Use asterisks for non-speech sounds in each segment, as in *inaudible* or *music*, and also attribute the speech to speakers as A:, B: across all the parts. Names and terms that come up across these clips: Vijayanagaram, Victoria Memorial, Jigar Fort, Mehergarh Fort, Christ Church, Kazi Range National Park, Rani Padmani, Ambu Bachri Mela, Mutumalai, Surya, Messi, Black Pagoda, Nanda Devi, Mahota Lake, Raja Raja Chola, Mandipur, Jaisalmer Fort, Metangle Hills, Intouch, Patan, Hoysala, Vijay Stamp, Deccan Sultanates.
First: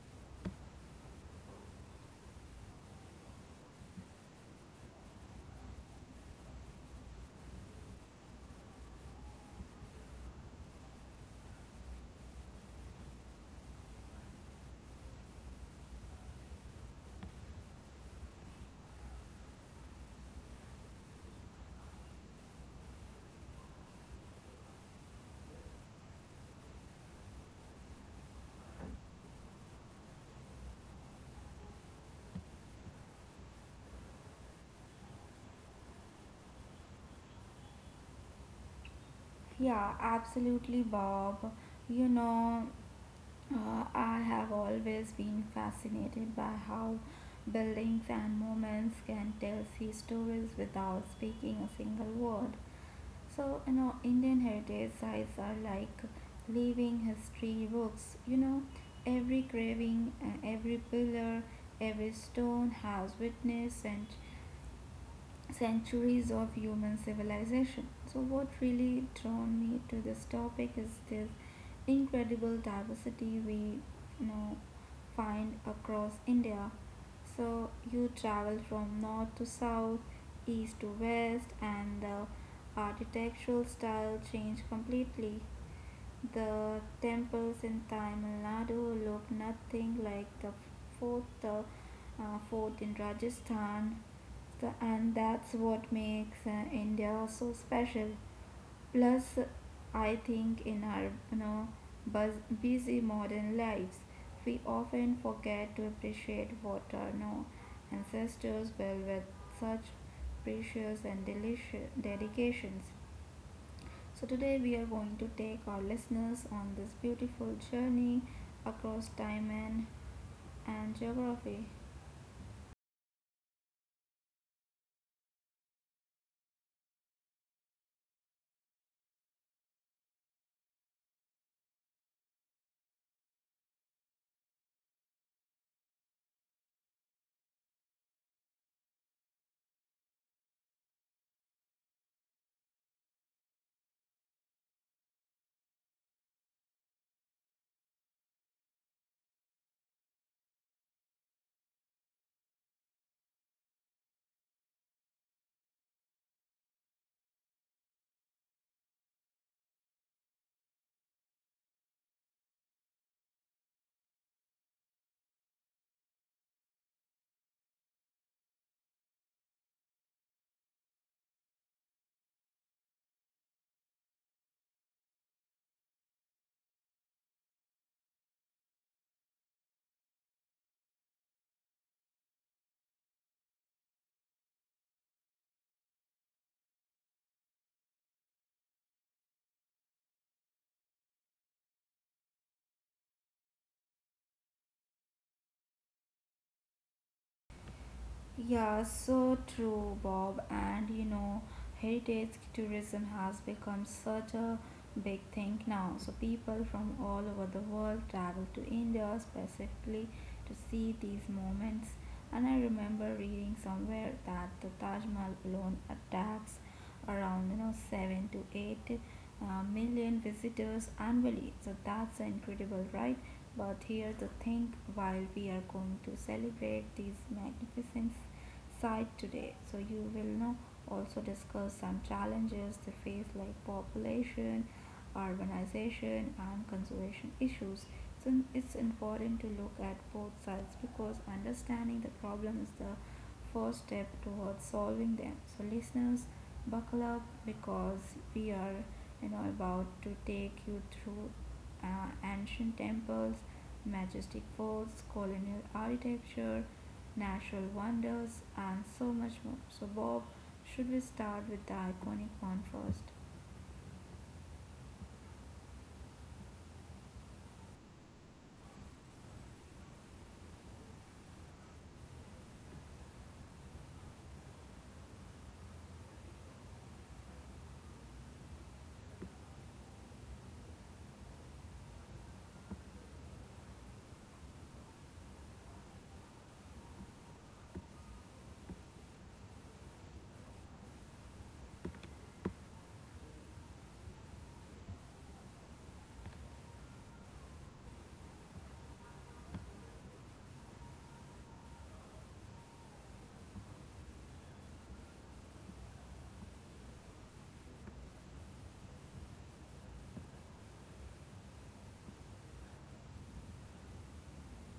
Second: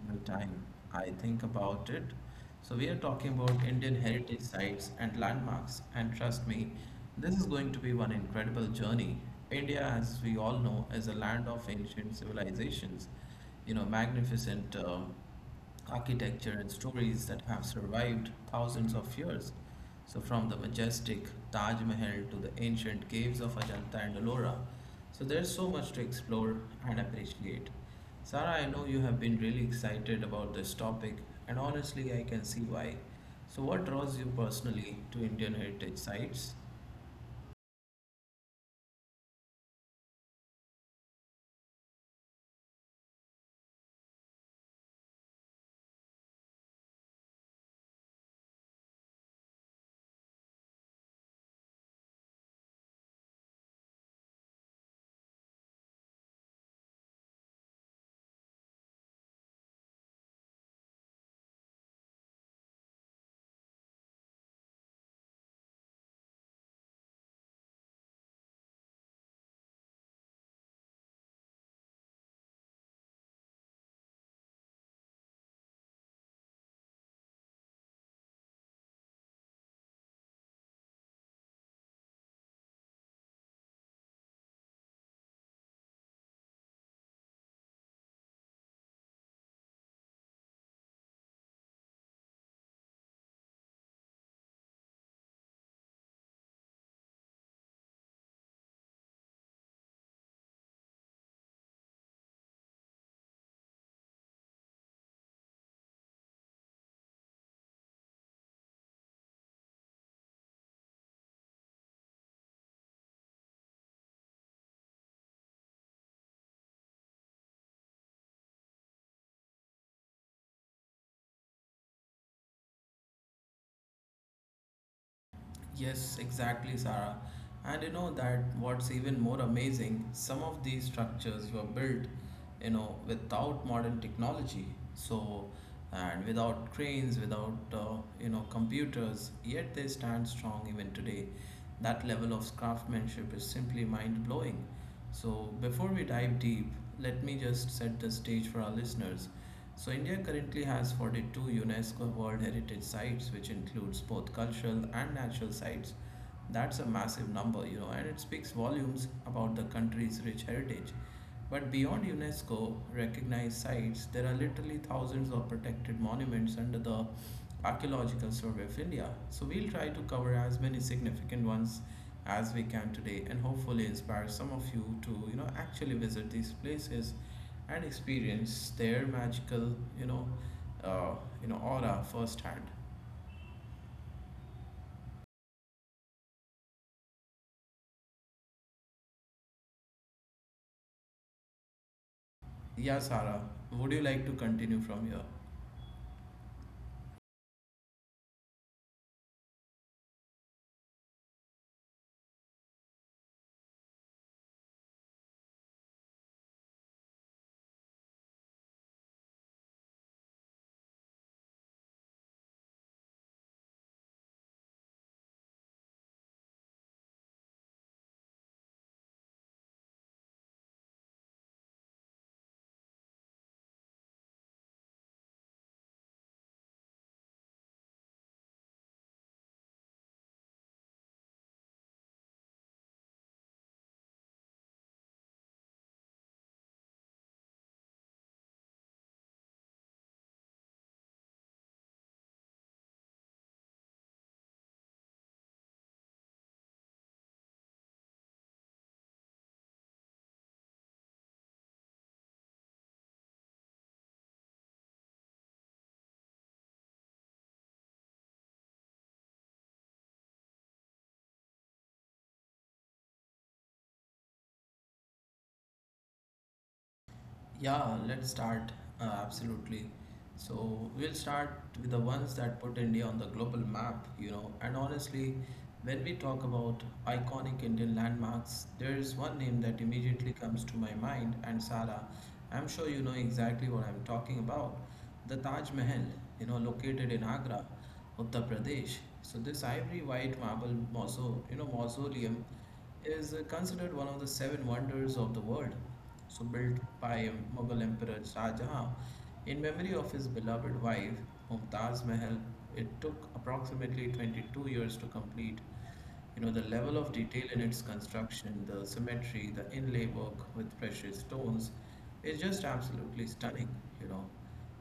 A: single time I think about it. So we are talking about Indian heritage sites and landmarks, and trust me, this is going to be one incredible journey. India, as we all know, is a land of ancient civilizations, you know, magnificent architecture and stories that have survived thousands of years. So from the majestic Taj Mahal to the ancient caves of Ajanta and Ellora, so there's so much to explore and appreciate. Sarah, I know you have been really excited about this topic, and honestly, I can see why. So, what draws you personally to Indian heritage sites?
B: Yeah, absolutely, Bob. You know, I have always been fascinated by how buildings and monuments can tell sea stories without speaking a single word. So, Indian heritage sites are like living history books. Every carving, every pillar, every stone has witness and centuries of human civilization. So, what really drawn me to this topic is this incredible diversity we you know find across India. So, you travel from north to south, east to west, and the architectural style change completely. The temples in Tamil Nadu look nothing like the fort, the fort in Rajasthan. And that's what makes India so special. Plus, I think in our you know busy modern lives, we often forget to appreciate what our no ancestors built with such precious and delicious dedications. So, today we are going to take our listeners on this beautiful journey across time and geography.
A: Yes, exactly, Sarah. And you know that what's even more amazing, some of these structures were built, you know, without modern technology. So, and without cranes, without, you know, computers, yet they stand strong even today. That level of craftsmanship is simply mind blowing. So, before we dive deep, let me just set the stage for our listeners. So India currently has 42 UNESCO World Heritage Sites, which includes both cultural and natural sites. That's a massive number, you know, and it speaks volumes about the country's rich heritage. But beyond UNESCO recognized sites, there are literally thousands of protected monuments under the Archaeological Survey of India. So we'll try to cover as many significant ones as we can today and hopefully inspire some of you to, you know, actually visit these places and experience their magical, you know, uh, aura firsthand. Yeah, Sarah, would you like to continue from here?
B: Yeah, so true, Bob. And you know, heritage tourism has become such a big thing now. So, people from all over the world travel to India specifically to see these moments. And I remember reading somewhere that the Taj Mahal alone attracts around seven to eight million visitors annually. So that's incredible, right? But here the thing, while we are going to celebrate these magnificent sight today, so you will know also discuss some challenges they face like population, urbanization and conservation issues. So it's important to look at both sides because understanding the problem is the first step towards solving them. So, listeners, buckle up because we are you know, about to take you through ancient temples, majestic forts, colonial architecture, natural wonders, and so much more. So, Bob, should we start with the iconic one first?
A: Yeah, let's start. Absolutely. So we'll start with the ones that put India on the global map, you know. And honestly, when we talk about iconic Indian landmarks, there is one name that immediately comes to my mind, and Sara, I'm sure you know exactly what I'm talking about. The Taj Mahal, you know, located in Agra, Uttar Pradesh. So this ivory white marble mausoleum is considered one of the seven wonders of the world. So, built by Mughal Emperor Shah Jahan in memory of his beloved wife Mumtaz Mahal, it took approximately 22 years to complete. You know, the level of detail in its construction, the symmetry, the inlay work with precious stones, it's just absolutely stunning, you know.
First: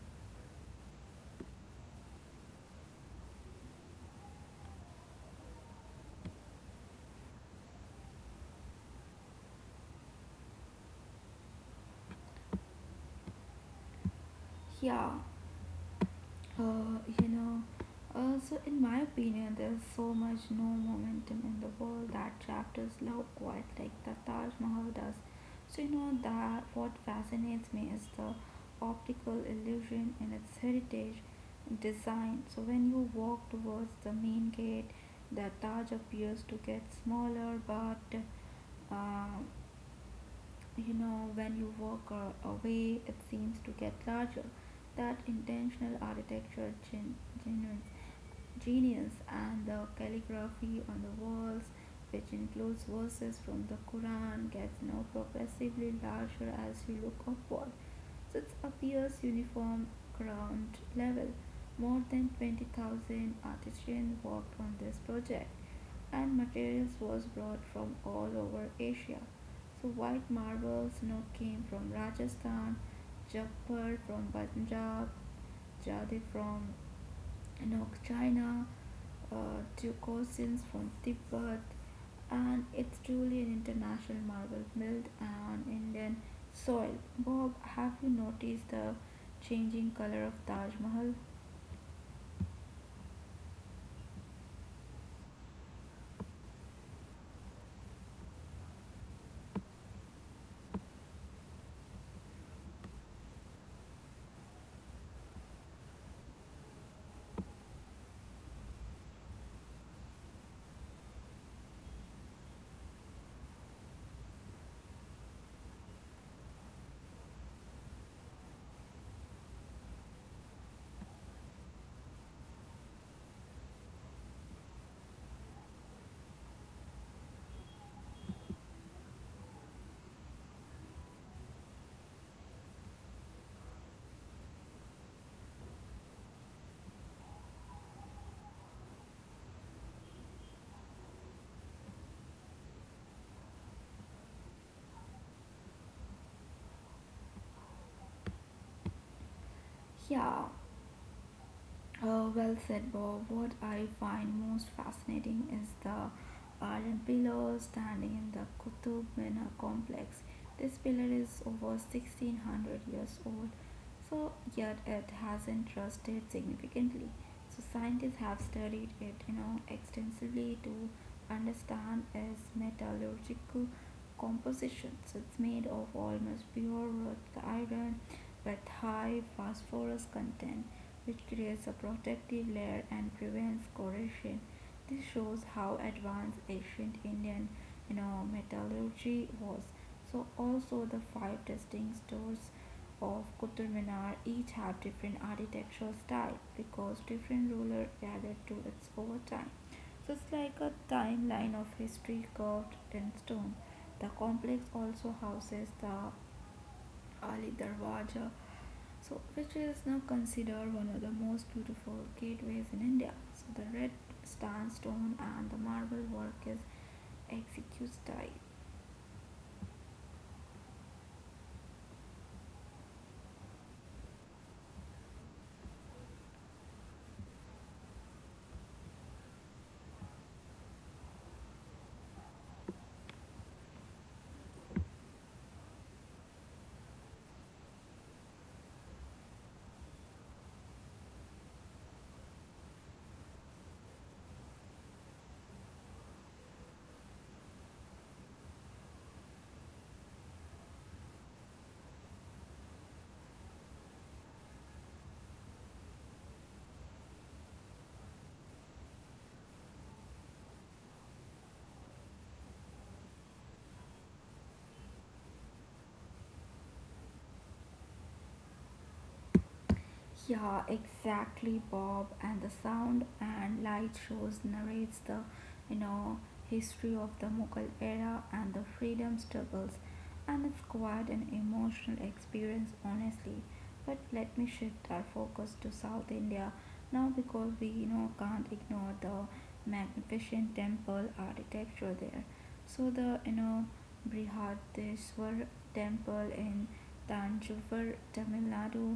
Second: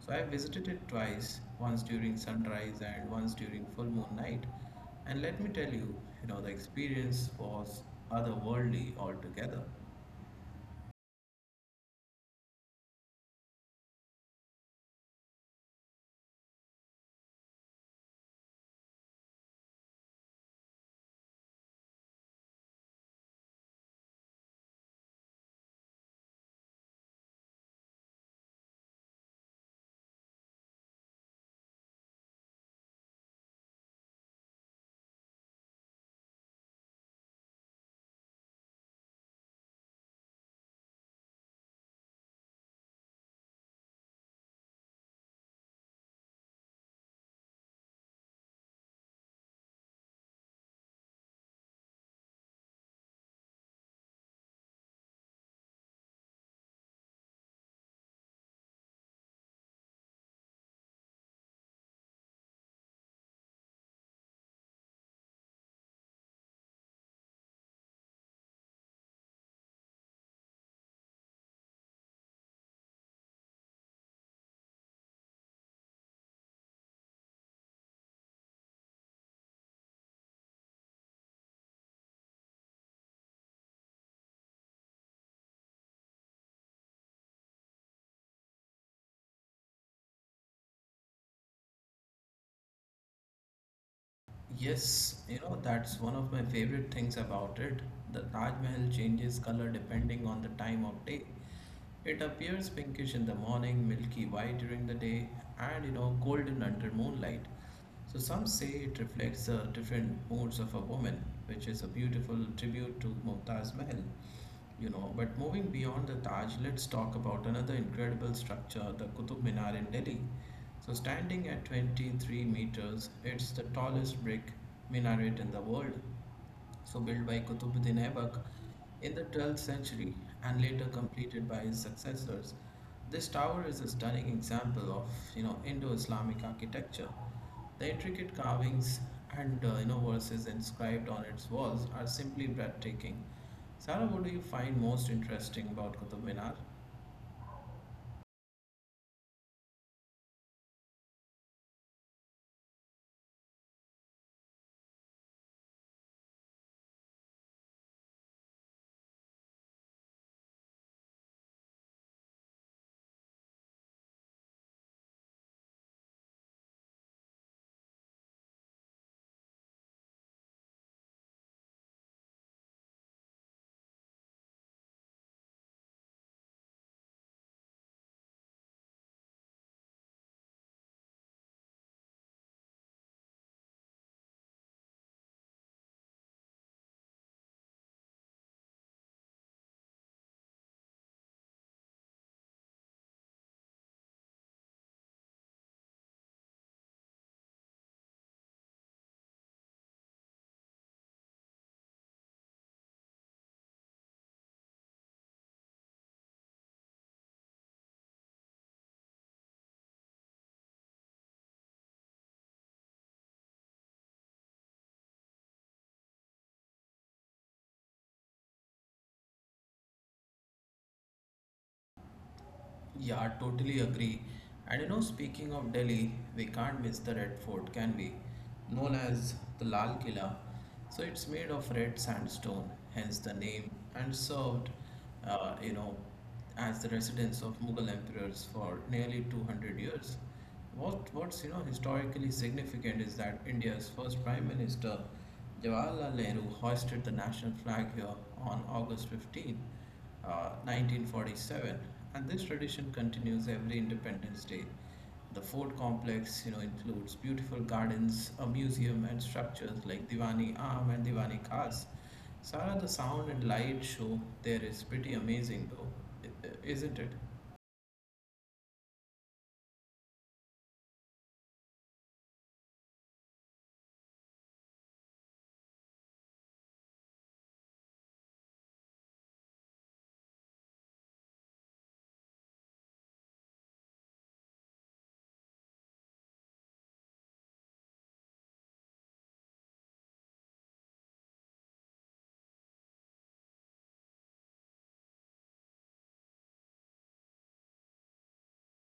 A: So I visited it twice, once during sunrise and once during full moon night. And let me tell you, you know, the experience was otherworldly altogether.
B: Yeah, Uh, you know, so in my opinion, there's so much no momentum in the world that chapters love quite like the Taj Mahal does. So you know that what fascinates me is the optical illusion in its heritage design. So when you walk towards the main gate, the Taj appears to get smaller, but uh, when you walk away it seems to get larger. That intentional architecture generates genius, and the calligraphy on the walls, which includes verses from the Quran, gets now progressively larger as you look upward. So it appears uniform ground level. More than 20,000 artisans worked on this project, and materials was brought from all over Asia. So white marble snow came from Rajasthan, Jaipur from Punjab, Jade from and of China, uh, to cuisines from Tibet, and it's truly an international marvel built on Indian soil. Bob, have you noticed the changing color of Taj Mahal?
A: Yes, you know, that's one of my favorite things about it. The Taj Mahal changes color depending on the time of day. It appears pinkish in the morning, milky white during the day, and you know, golden under moonlight. So some say it reflects the different moods of a woman, which is a beautiful tribute to Mumtaz Mahal, you know. But moving beyond the Taj, let's talk about another incredible structure, the Qutub Minar in Delhi. So standing at 23 meters, it's the tallest brick minaret in the world, so built by Qutbuddin Aibak in the 12th century and later completed by his successors. This tower is a stunning example of, you know, Indo-Islamic architecture. The intricate carvings and you know verses inscribed on its walls are simply breathtaking. Sarah, what do you find most interesting about Qutub Minar?
B: Yeah, well said, Bob. What I find most fascinating is the iron pillar standing in the Qutub Minar complex. This pillar is over 1600 years old, so yet it hasn't rusted significantly. So, scientists have studied it, extensively to understand its metallurgical composition. So, it's made of almost pure wrought iron with high phosphorus content which creates a protective layer and prevents corrosion. This shows how advanced ancient Indian, metallurgy was. So also the five distinct stores of Qutub Minar each have different architectural style because different ruler gathered to its over time. So it's like a timeline of history carved in stone. The complex also houses the Ali Darwaja, so which is now considered one of the most beautiful gateways in India. So the red sandstone and the marble work is exquisite.
A: Yeah, I totally agree. And you know, speaking of Delhi, we can't miss the Red Fort, can we? Known as the Lal Killa. So it's made of red sandstone, hence the name, and served, you know, as the residence of Mughal emperors for nearly 200 years. What's you know historically significant is that India's first Prime Minister Jawaharlal Nehru hoisted the national flag here on August 15, uh, 1947, and this tradition continues every Independence Day. The fort complex, you know, includes beautiful gardens, a museum, and structures like Diwani Am and Diwani Khas. Sara, the sound and light show there is pretty amazing, though, isn't it?
B: Yeah, exactly, Bob. And the sound and light shows narrates the, you know, history of the Mughal era and the freedom struggles. And it's quite an emotional experience, honestly. But let me shift our focus to South India now because we, can't ignore the magnificent temple architecture there. So the, Brihadeshwar temple in Tanjavur, Tamil Nadu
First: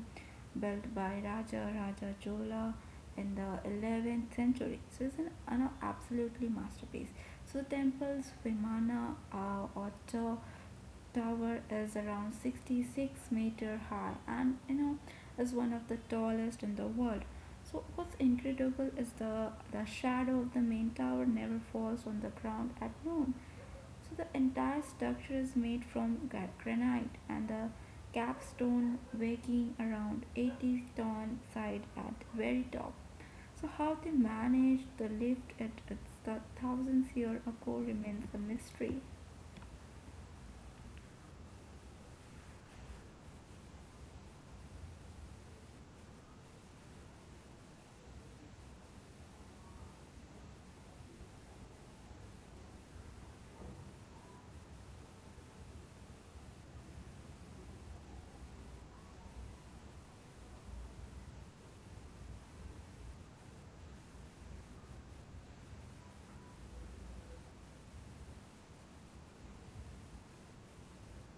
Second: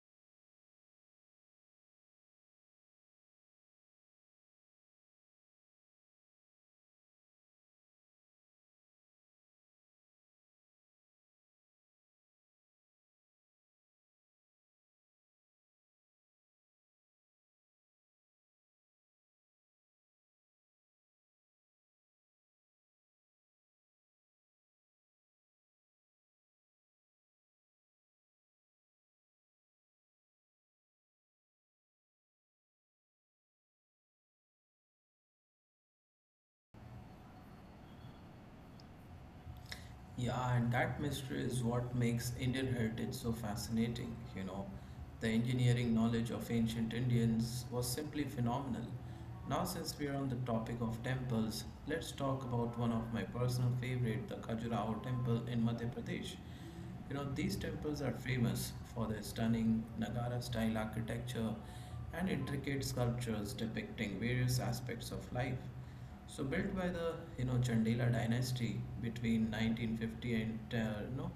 B: built by Raja Raja Chola in the 11th century. So it's an absolutely masterpiece. So temple's Vimana or tower is around 66-meter high and is one of the tallest in the world. So what's incredible is the shadow of the main tower never falls on the ground at noon. So the entire structure is made from granite and the capstone weighing around 80-ton side at very top. So how they managed the lift at its the thousandth year ago remains a mystery.
A: Yeah, and that mystery is what makes Indian heritage so fascinating, you know. The engineering knowledge of ancient Indians was simply phenomenal. Now, since we are on the topic of temples, let's talk about one of my personal favorite, the Khajuraho temple in Madhya Pradesh. You know, these temples are famous for their stunning Nagara style architecture and intricate sculptures depicting various aspects of life. So built by the, you know, Chandela dynasty between 1950 and, you know,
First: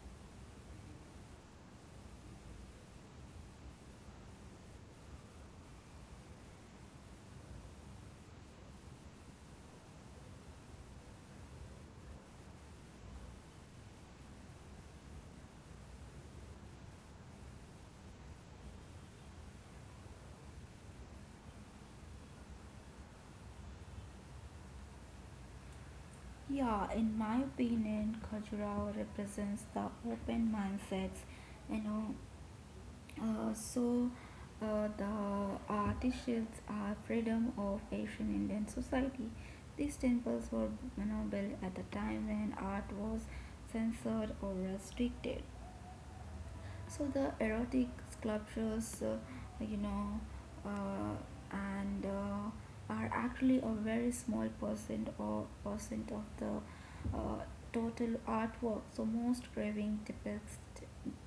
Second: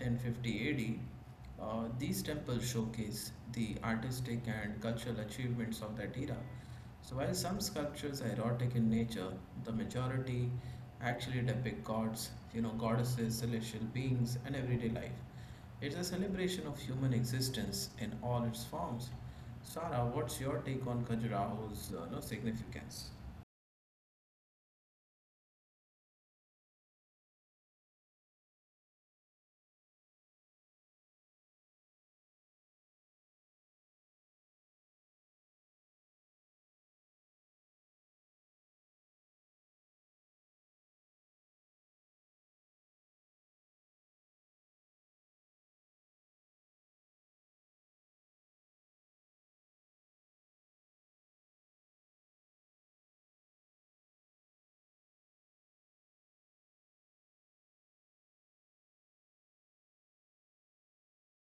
A: 1050 AD. These temples showcase the artistic and cultural achievements of that era. So while some sculptures are erotic in nature, the majority actually depict gods, you know, goddesses, celestial beings, and everyday life. It's a celebration of human existence in all its forms. Sara, what's your take on Khajuraho's you know, significance?
B: Yeah, in my opinion, Khajuraho represents the open mindsets, you know, Uh, so the artisans are freedom of Asian Indian society. These temples were, built at the time when art was censored or restricted, so the erotic sculptures you know uh, and are actually a very small percent or percent of the uh, total artwork. So most craving depicts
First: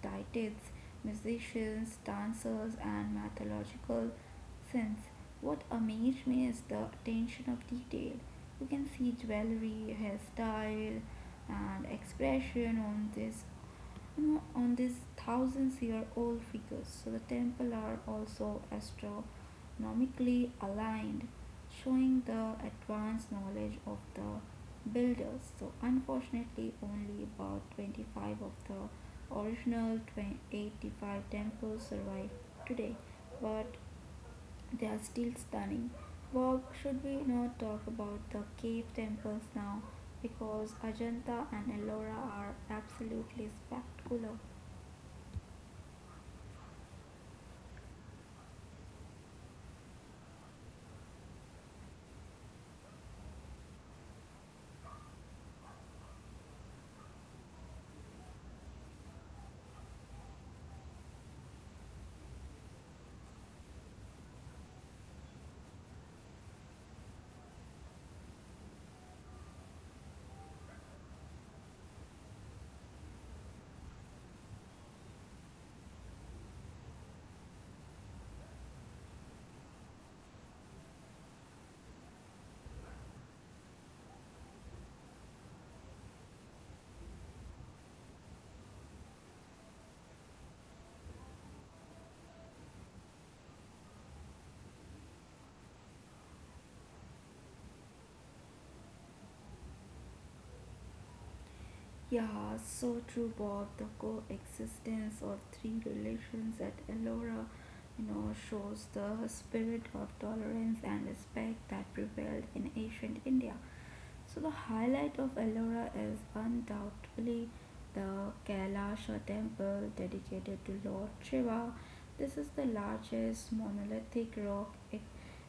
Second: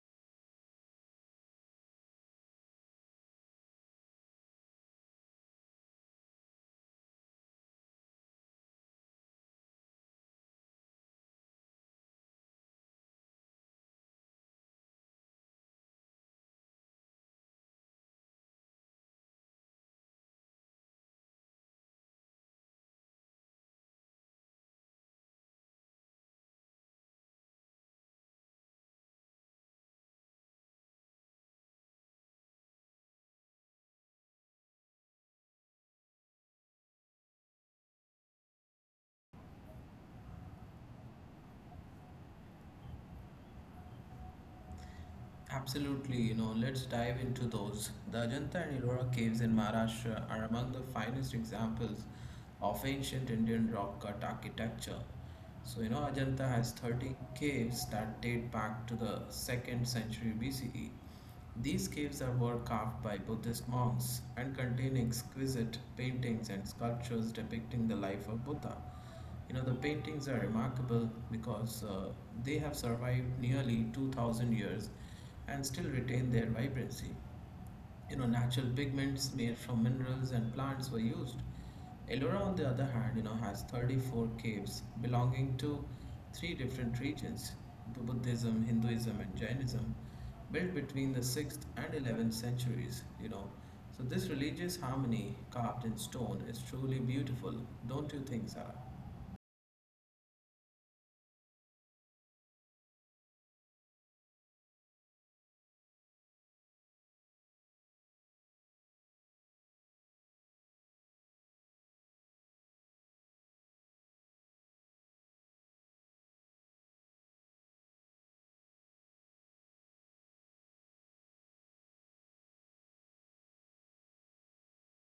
B: deities, musicians, dancers and mythological scenes. What amazed me is the attention of detail. You can see jewelry, hairstyle, and expression on this on these thousands year old figures. So the temple are also astronomically aligned, showing the advanced knowledge of the builders. So unfortunately, only about 25 of the original 85 temples survive today, but they are still stunning. But should we not talk about the cave temples now? Because Ajanta and Ellora are absolutely spectacular.
A: Absolutely, you know, let's dive into those. The Ajanta and Ellora caves in Maharashtra are among the finest examples of ancient Indian rock cut architecture. So, you know, Ajanta has 30 caves that date back to the 2nd century BCE. These caves are were carved by Buddhist monks and contain exquisite paintings and sculptures depicting the life of Buddha. You know, the paintings are remarkable because they have survived nearly 2000 years and still retain their vibrancy. You know, natural pigments made from minerals and plants were used. Ellora, on the other hand, you know, has 34 caves belonging to three different regions: Buddhism, Hinduism, and Jainism, built between the 6th and 11th centuries. You know, so this religious harmony carved in stone is truly beautiful, don't you think, Sarah?
B: Yeah, so true, Bob. The coexistence of three relations at Ellora, shows the spirit of tolerance and respect that prevailed in ancient India. So the highlight of Ellora is undoubtedly the Kailasha temple dedicated to Lord Shiva. This is the largest monolithic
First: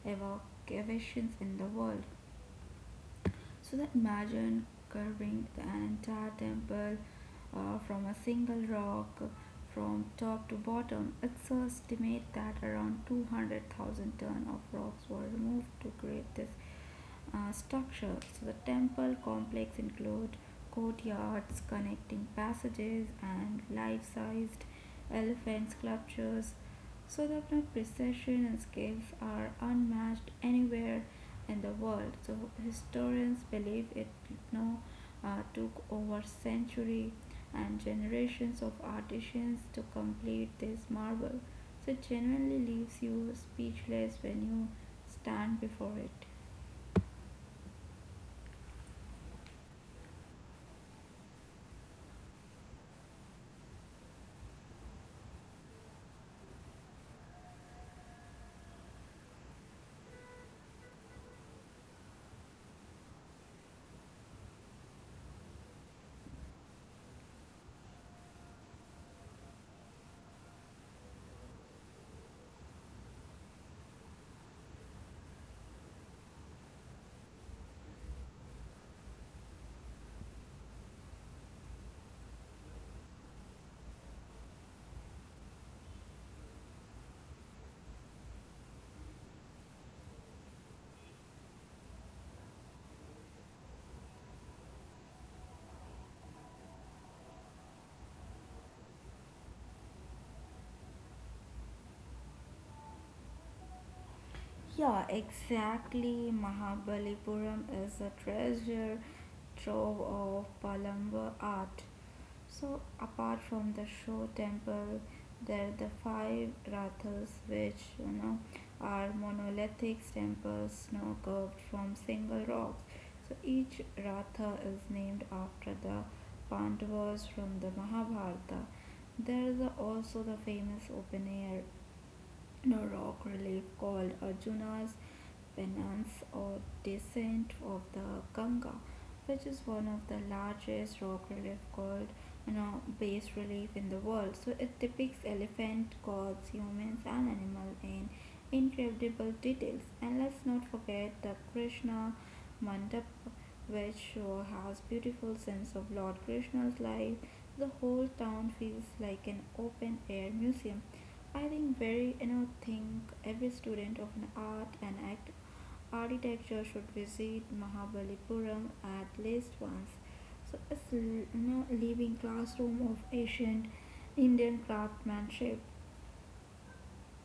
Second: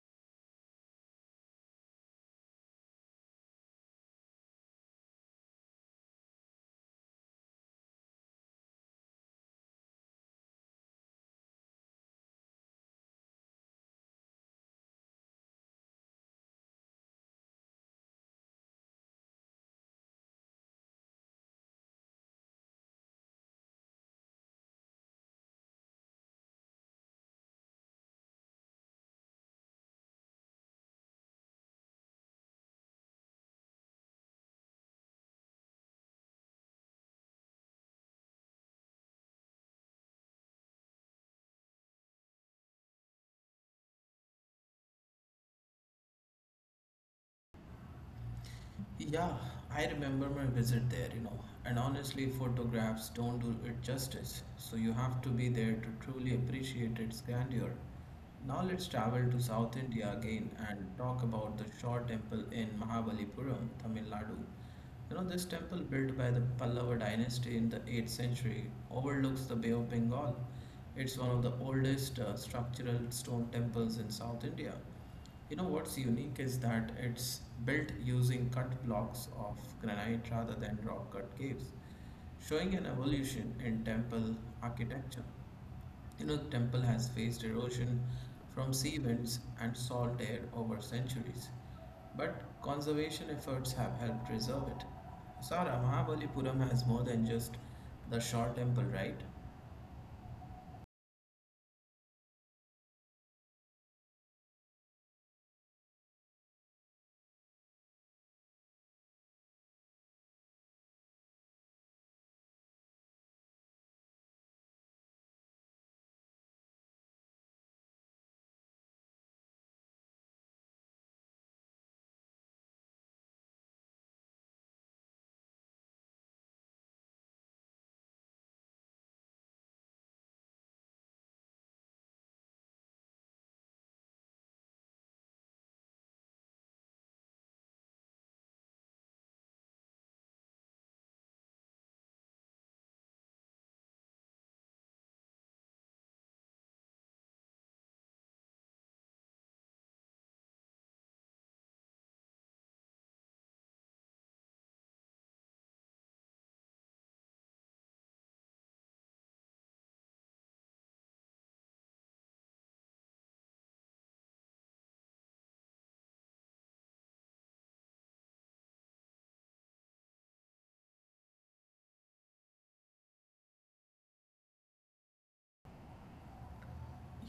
B: evocations in the world. So that imagine carving the entire temple from a single rock from top to bottom. It's estimate that around 200,000 tons of rocks were removed to create this structure. So the temple complex includes courtyards, connecting passages and life-sized elephant sculptures. So the Sodapan precision and scales are unmatched anywhere in the world. So historians believe it now took over century and generations of artisans to complete this marvel. So it genuinely leaves you speechless when you stand before it.
A: Yeah, I remember my visit there, you know, and honestly, photographs don't do it justice, so you have to be there to truly appreciate its grandeur. Now let's travel to South India again and talk about the Shaw Temple in Mahabalipuram, Tamil Nadu. You know, this temple, built by the Pallava dynasty in the 8th century, overlooks the Bay of Bengal. It's one of the oldest structural stone temples in South India. You know what's unique is that it's built using cut blocks of granite rather than rock cut caves, showing an evolution in temple architecture. You know, the temple has faced erosion from sea winds and salt air over centuries, but conservation efforts have helped preserve it. Sara, Mahabalipuram has more than just the shore temple, right?
B: Yeah, exactly. Mahabalipuram is a treasure trove of Palamba art. So, apart from the show temple, there are the five rathas, which are monolithic temples snow carved from single rocks. So, each ratha is named after the Pandavas from the Mahabharata. There is also the famous open air no rock relief called Arjuna's Penance or Descent of the Ganga, which is one of the largest rock relief called, bas relief in the world. So it depicts elephant, gods, humans, and animals in incredible details. And let's not forget the Krishna Mandap, which has beautiful sense of Lord Krishna's life. The whole town feels like an open air museum. I think very you know think every student of an art and act architecture should visit Mahabalipuram at least once. So, living classroom of ancient Indian craftsmanship.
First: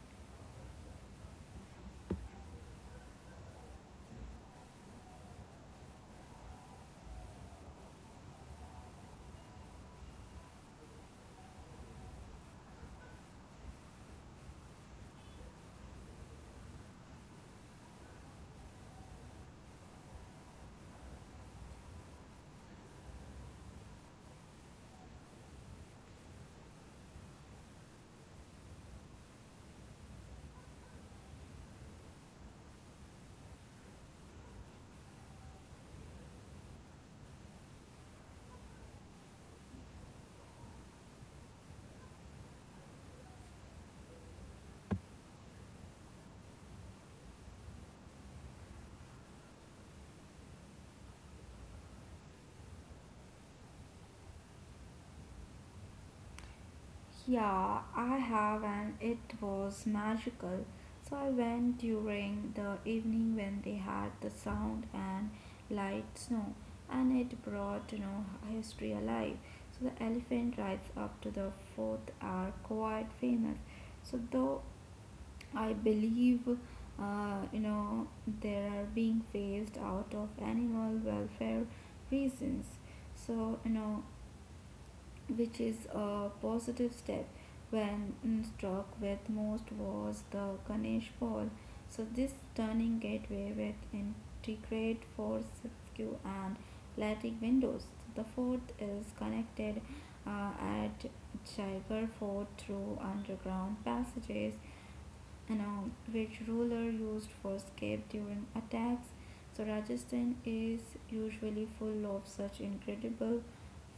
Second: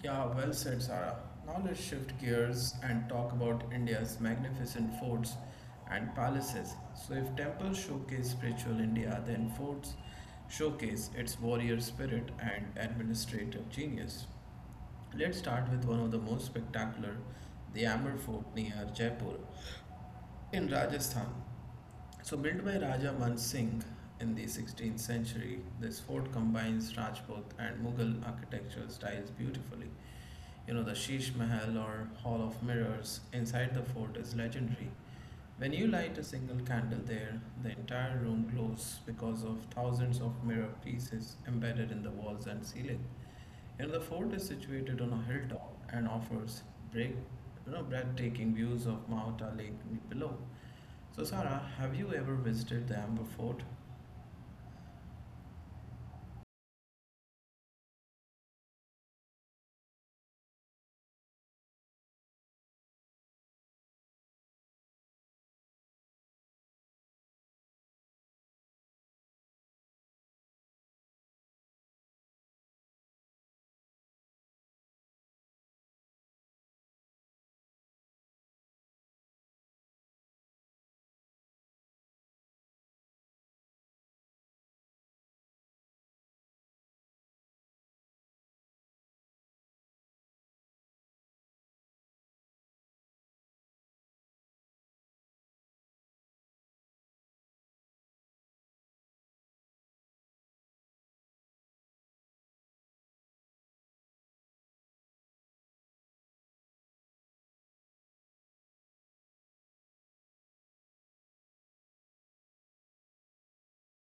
A: Yeah, well said, Sarah. Now let's shift gears and talk about India's magnificent forts and palaces. So, if temples showcase spiritual India, then forts showcase its warrior spirit and administrative genius. Let's start with one of the most spectacular, the Amber Fort near Jaipur in Rajasthan. So, built by Raja Man Singh in the 16th century, this fort combines Rajput and Mughal architecture styles beautifully. You know, the Sheesh Mahal or Hall of Mirrors inside the fort is legendary. When you light a single candle there, the entire room glows because of thousands of mirror pieces embedded in the walls and ceiling. You know, the fort is situated on a hilltop and offers break, breathtaking views of Mahota Lake below. So, Sarah, have you ever visited the Amber Fort?
B: Yeah, I have, and it was magical. So I went during the evening when they had the sound and light snow, and it brought history alive. So the elephant rides up to the fourth are quite famous. So though I believe, uh, you know they are being phased out of animal welfare reasons. So you know, which is a positive step. When mm, struck with most was the Ganesh ball. So this turning gateway with integrate force skew and lattice windows. The fourth is connected at Jigar Fort through underground passages now, which ruler used for escape during attacks? So Rajasthan is usually full of such incredible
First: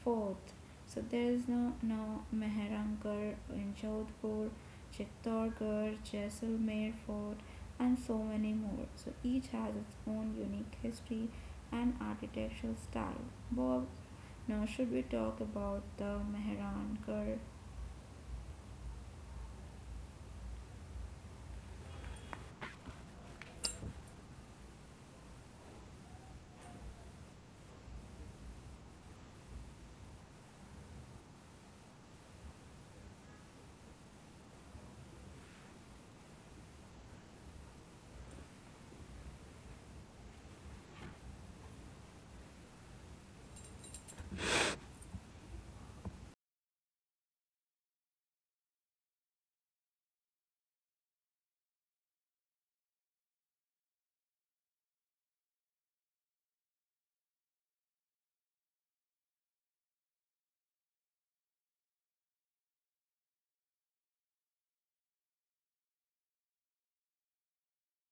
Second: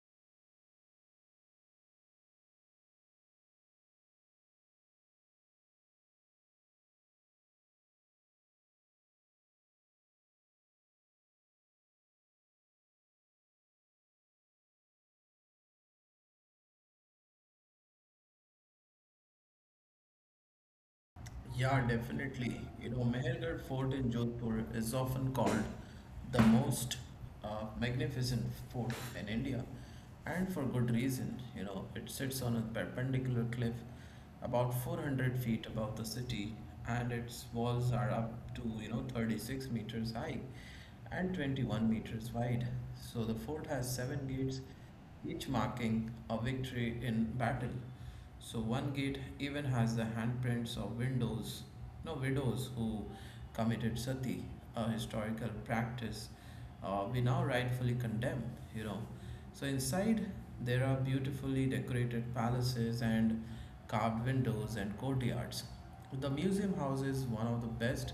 B: forts. So there is no now Mehrankar in Jodhpur, Chittorgarh, Jaisalmer Fort, and so many more. So each has its own unique history and architectural style. Bob, now should we talk about the Mehrankar?
A: Yeah, definitely. You know, Mehergarh Fort in Jodhpur is often called the most magnificent fort in India, and for good reason. You know, it sits on a perpendicular cliff about 400 feet above the city, and its walls are up to, you know, 36 meters high and 21 meters wide. So the fort has seven gates, each marking a victory in battle. So one gate even has the handprints of windows, no widows who committed sati, a historical practice we now rightfully condemn. You know, so inside there are beautifully decorated palaces and carved windows and courtyards. The museum houses one of the best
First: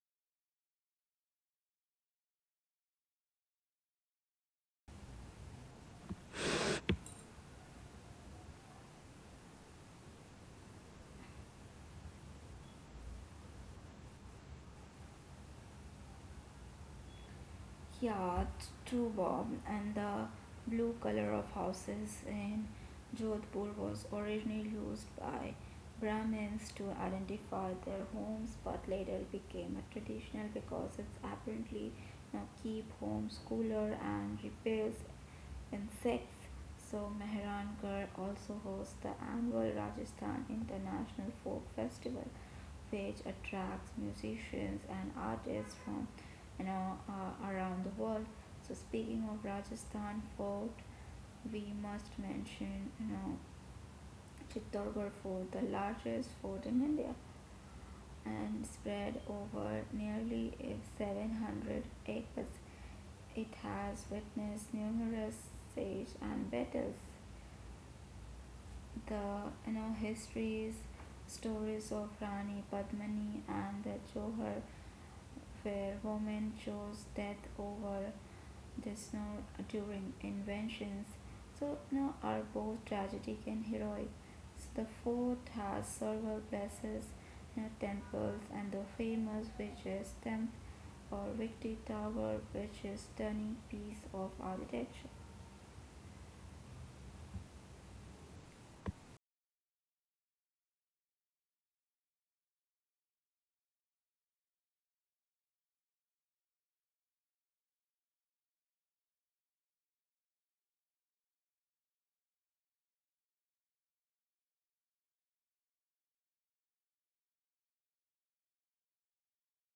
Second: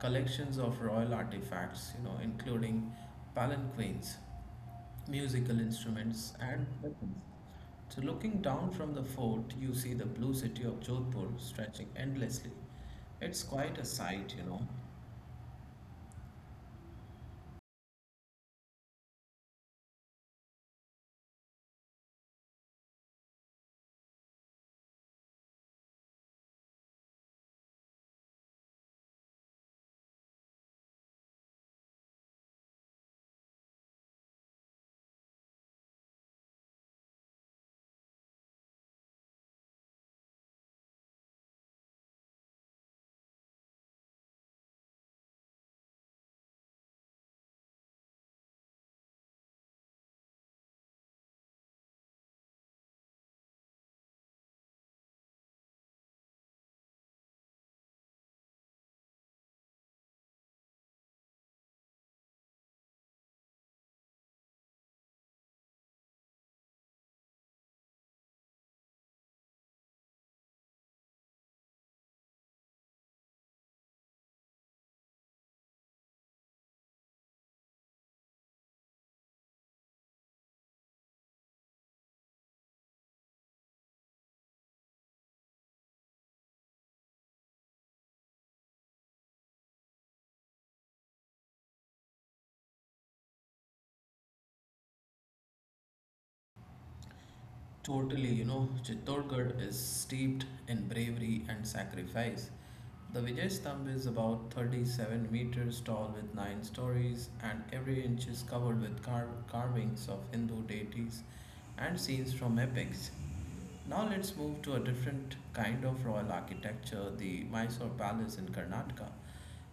A: collections of royal artifacts, you know, including palanquins, musical instruments, and weapons. So, looking down from the fort, you see the blue city of Jodhpur stretching endlessly. It's quite a sight, you know.
B: Yeah, it's true, Bob. And the blue color of houses in Jodhpur was originally used by Brahmins to identify their homes, but later became a traditional because it's apparently now keep homes cooler and repels insects. So Mehrangarh also hosts the annual Rajasthan International Folk Festival which attracts musicians and artists from, around the world. So speaking of Rajasthan fort, we must mention, Chittorgarh fort, the largest fort in India, and spread over nearly 700 acres. It has witnessed numerous siege and battles. The histories, stories of Rani Padmani and the Johar where women chose death over the snow during inventions. So now are both tragic and heroic. So the fort has several places, temples, and the famous which is or Victory Tower, which is stunning piece of architecture.
A: Totally, you know, Chittorgarh is steeped in bravery and sacrifice. The Vijay Stamp is about 37 meters tall with 9 stories, and every inch is covered with carvings of Hindu deities and scenes from epics. Now, let's move to a different kind of royal architecture, the Mysore Palace in Karnataka.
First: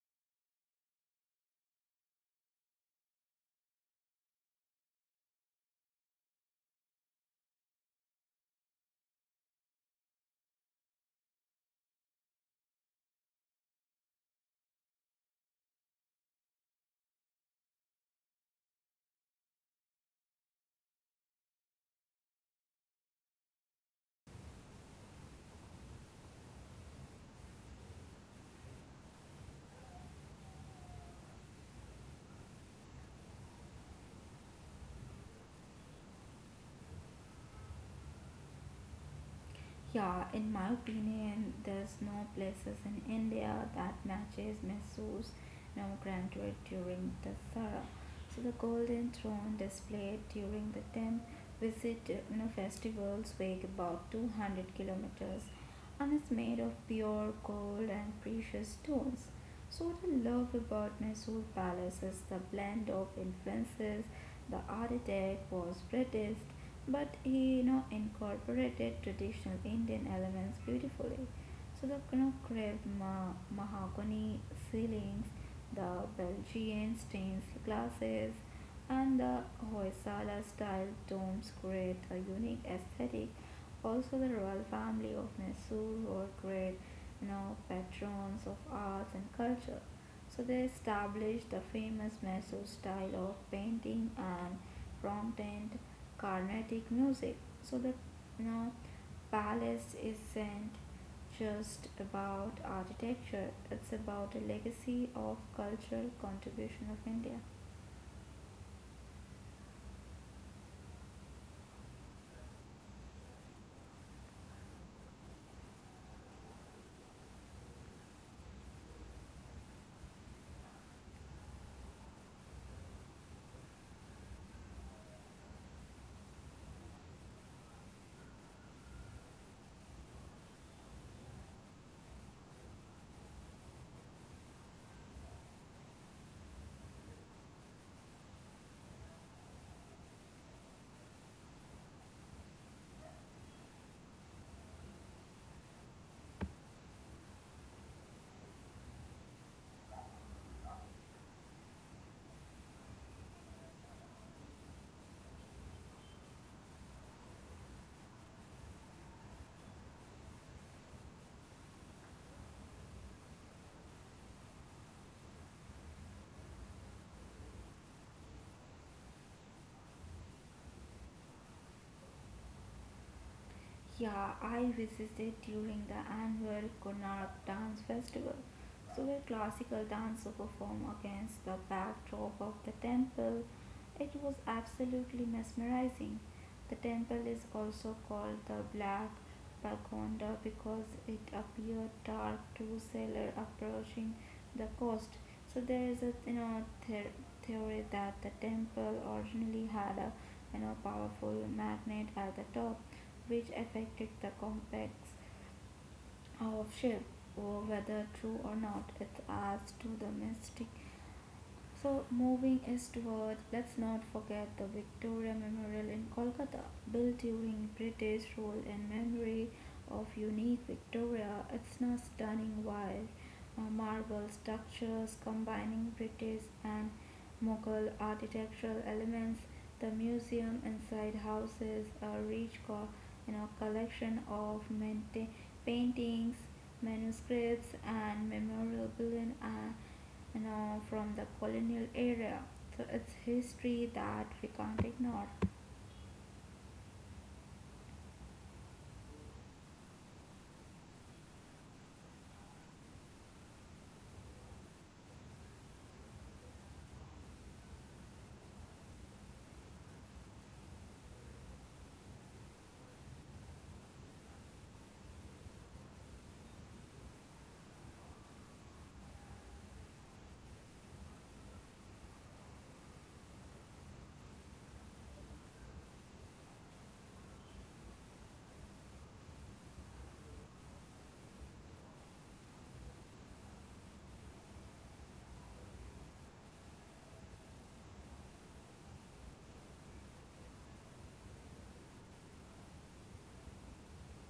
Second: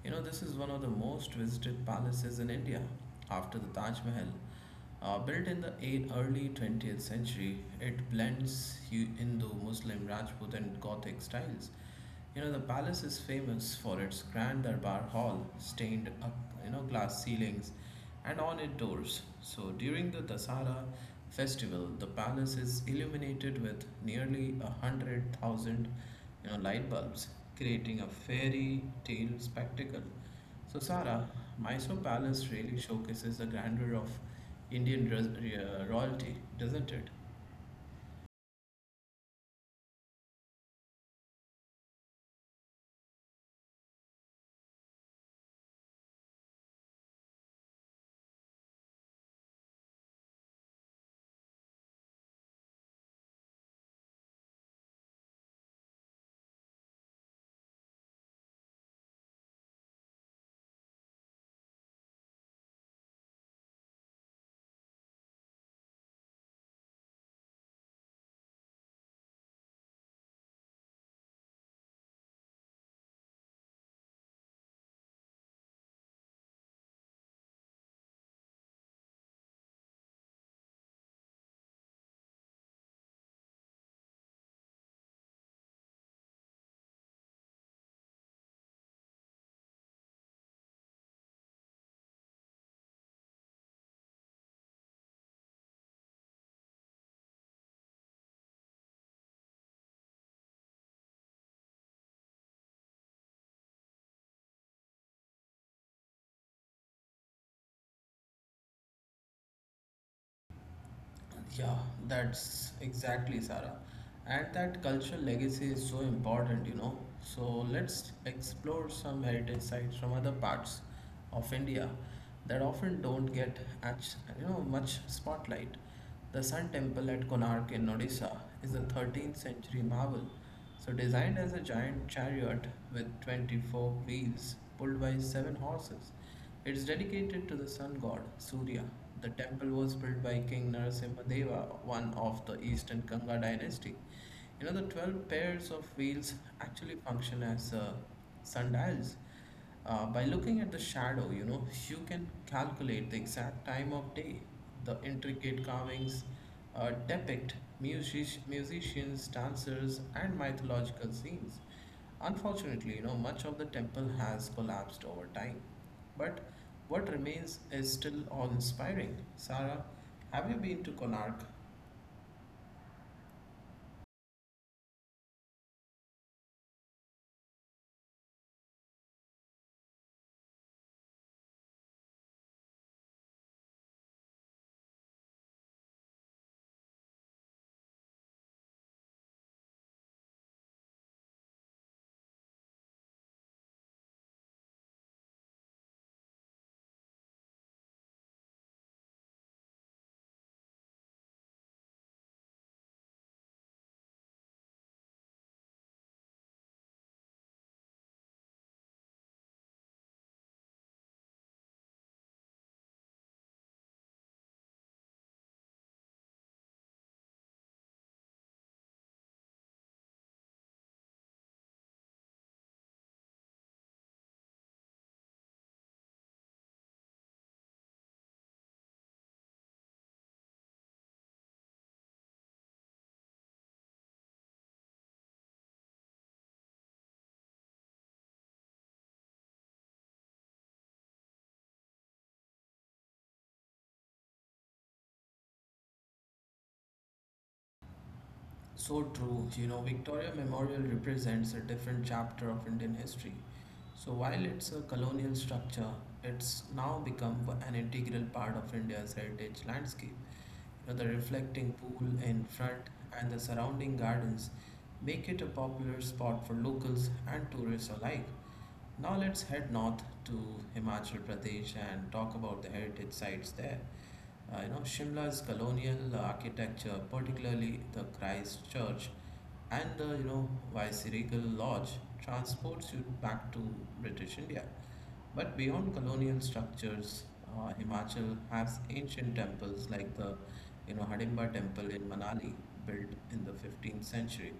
A: You know, this is one of the most visited palaces in India after the Taj Mahal. Built in the early 20th century, it blends Hindu, Muslim, Rajput, and Gothic styles. You know, the palace is famous for its grand darbar hall, stained up, you know, glass ceilings and ornate doors. So during the Dasara festival, the palace is illuminated with nearly 100,000, you know, light bulbs, creating a fairy tale spectacle. So, Sara, Mysore Palace really showcases the grandeur of Indian royalty, doesn't it?
B: Yeah, in my opinion, there's no places in India that matches Mysore's nomenclature during the Sara. So the golden throne displayed during the 10th visit, festivals weigh about 200 kilometers and is made of pure gold and precious stones. So what I love about Mysore Palace is the blend of influences. The architect was British, but he incorporated traditional Indian elements beautifully. So the mahogany ceilings, the Belgian stained glasses, and the Hoysala style domes create a unique aesthetic. Also, the royal family of Mysore were great, patrons of arts and culture. So they established the famous Meso style of painting and prominent Carnatic music. So the you know, palace isn't just about architecture, it's about a legacy of cultural contribution of India.
A: Yeah, that's exactly Sarah. And that cultural legacy is so important, you know. So let's explore some heritage sites from other parts of India that often don't get much spotlight. The Sun Temple at Konark in Odisha is a 13th century marvel. So designed as a giant chariot with 24 wheels pulled by 7 horses. It is dedicated to the sun god Surya. The temple was built by King Narasimhadeva, one of the eastern Ganga dynasty. You know, the 12 pairs of wheels actually function as sundials. By looking at the shadow, you know, you can calculate the exact time of day. The intricate carvings depict musicians, dancers, and mythological scenes. Unfortunately, you know, much of the temple has collapsed over time, but what remains is still awe-inspiring. Sarah, have you been to Konark?
B: Yeah, I visited during the annual Konark Dance Festival. So, where classical dancers perform against the backdrop of the temple, it was absolutely mesmerizing. The temple is also called the Black Pagoda because it appeared dark to sailor approaching the coast. So, there is a theory that the temple originally had a powerful magnet at the top which affected the complex of ship. Oh, whether true or not, it adds to the mystic. So, moving eastward, let's not forget the Victoria Memorial in Kolkata, built during British rule in memory of unique Victoria. It's a stunning white marble structures combining British and Mughal architectural elements. The museum inside houses a collection of paintings, manuscripts, and memorabilia. And from the colonial era. So it's history that we can't ignore.
A: So true. You know, Victoria Memorial represents a different chapter of Indian history. So while it's a colonial structure, it's now become an integral part of India's heritage landscape. You know, the reflecting pool in front and the surrounding gardens make it a popular spot for locals and tourists alike. Now let's head north to Himachal Pradesh and talk about the heritage sites there. You know, Shimla's colonial architecture, particularly the Christ Church and the you know Viceregal Lodge, transports you back to British India. But beyond colonial structures, Himachal has ancient temples like the you know Hadimba Temple in Manali, built in the 15th century.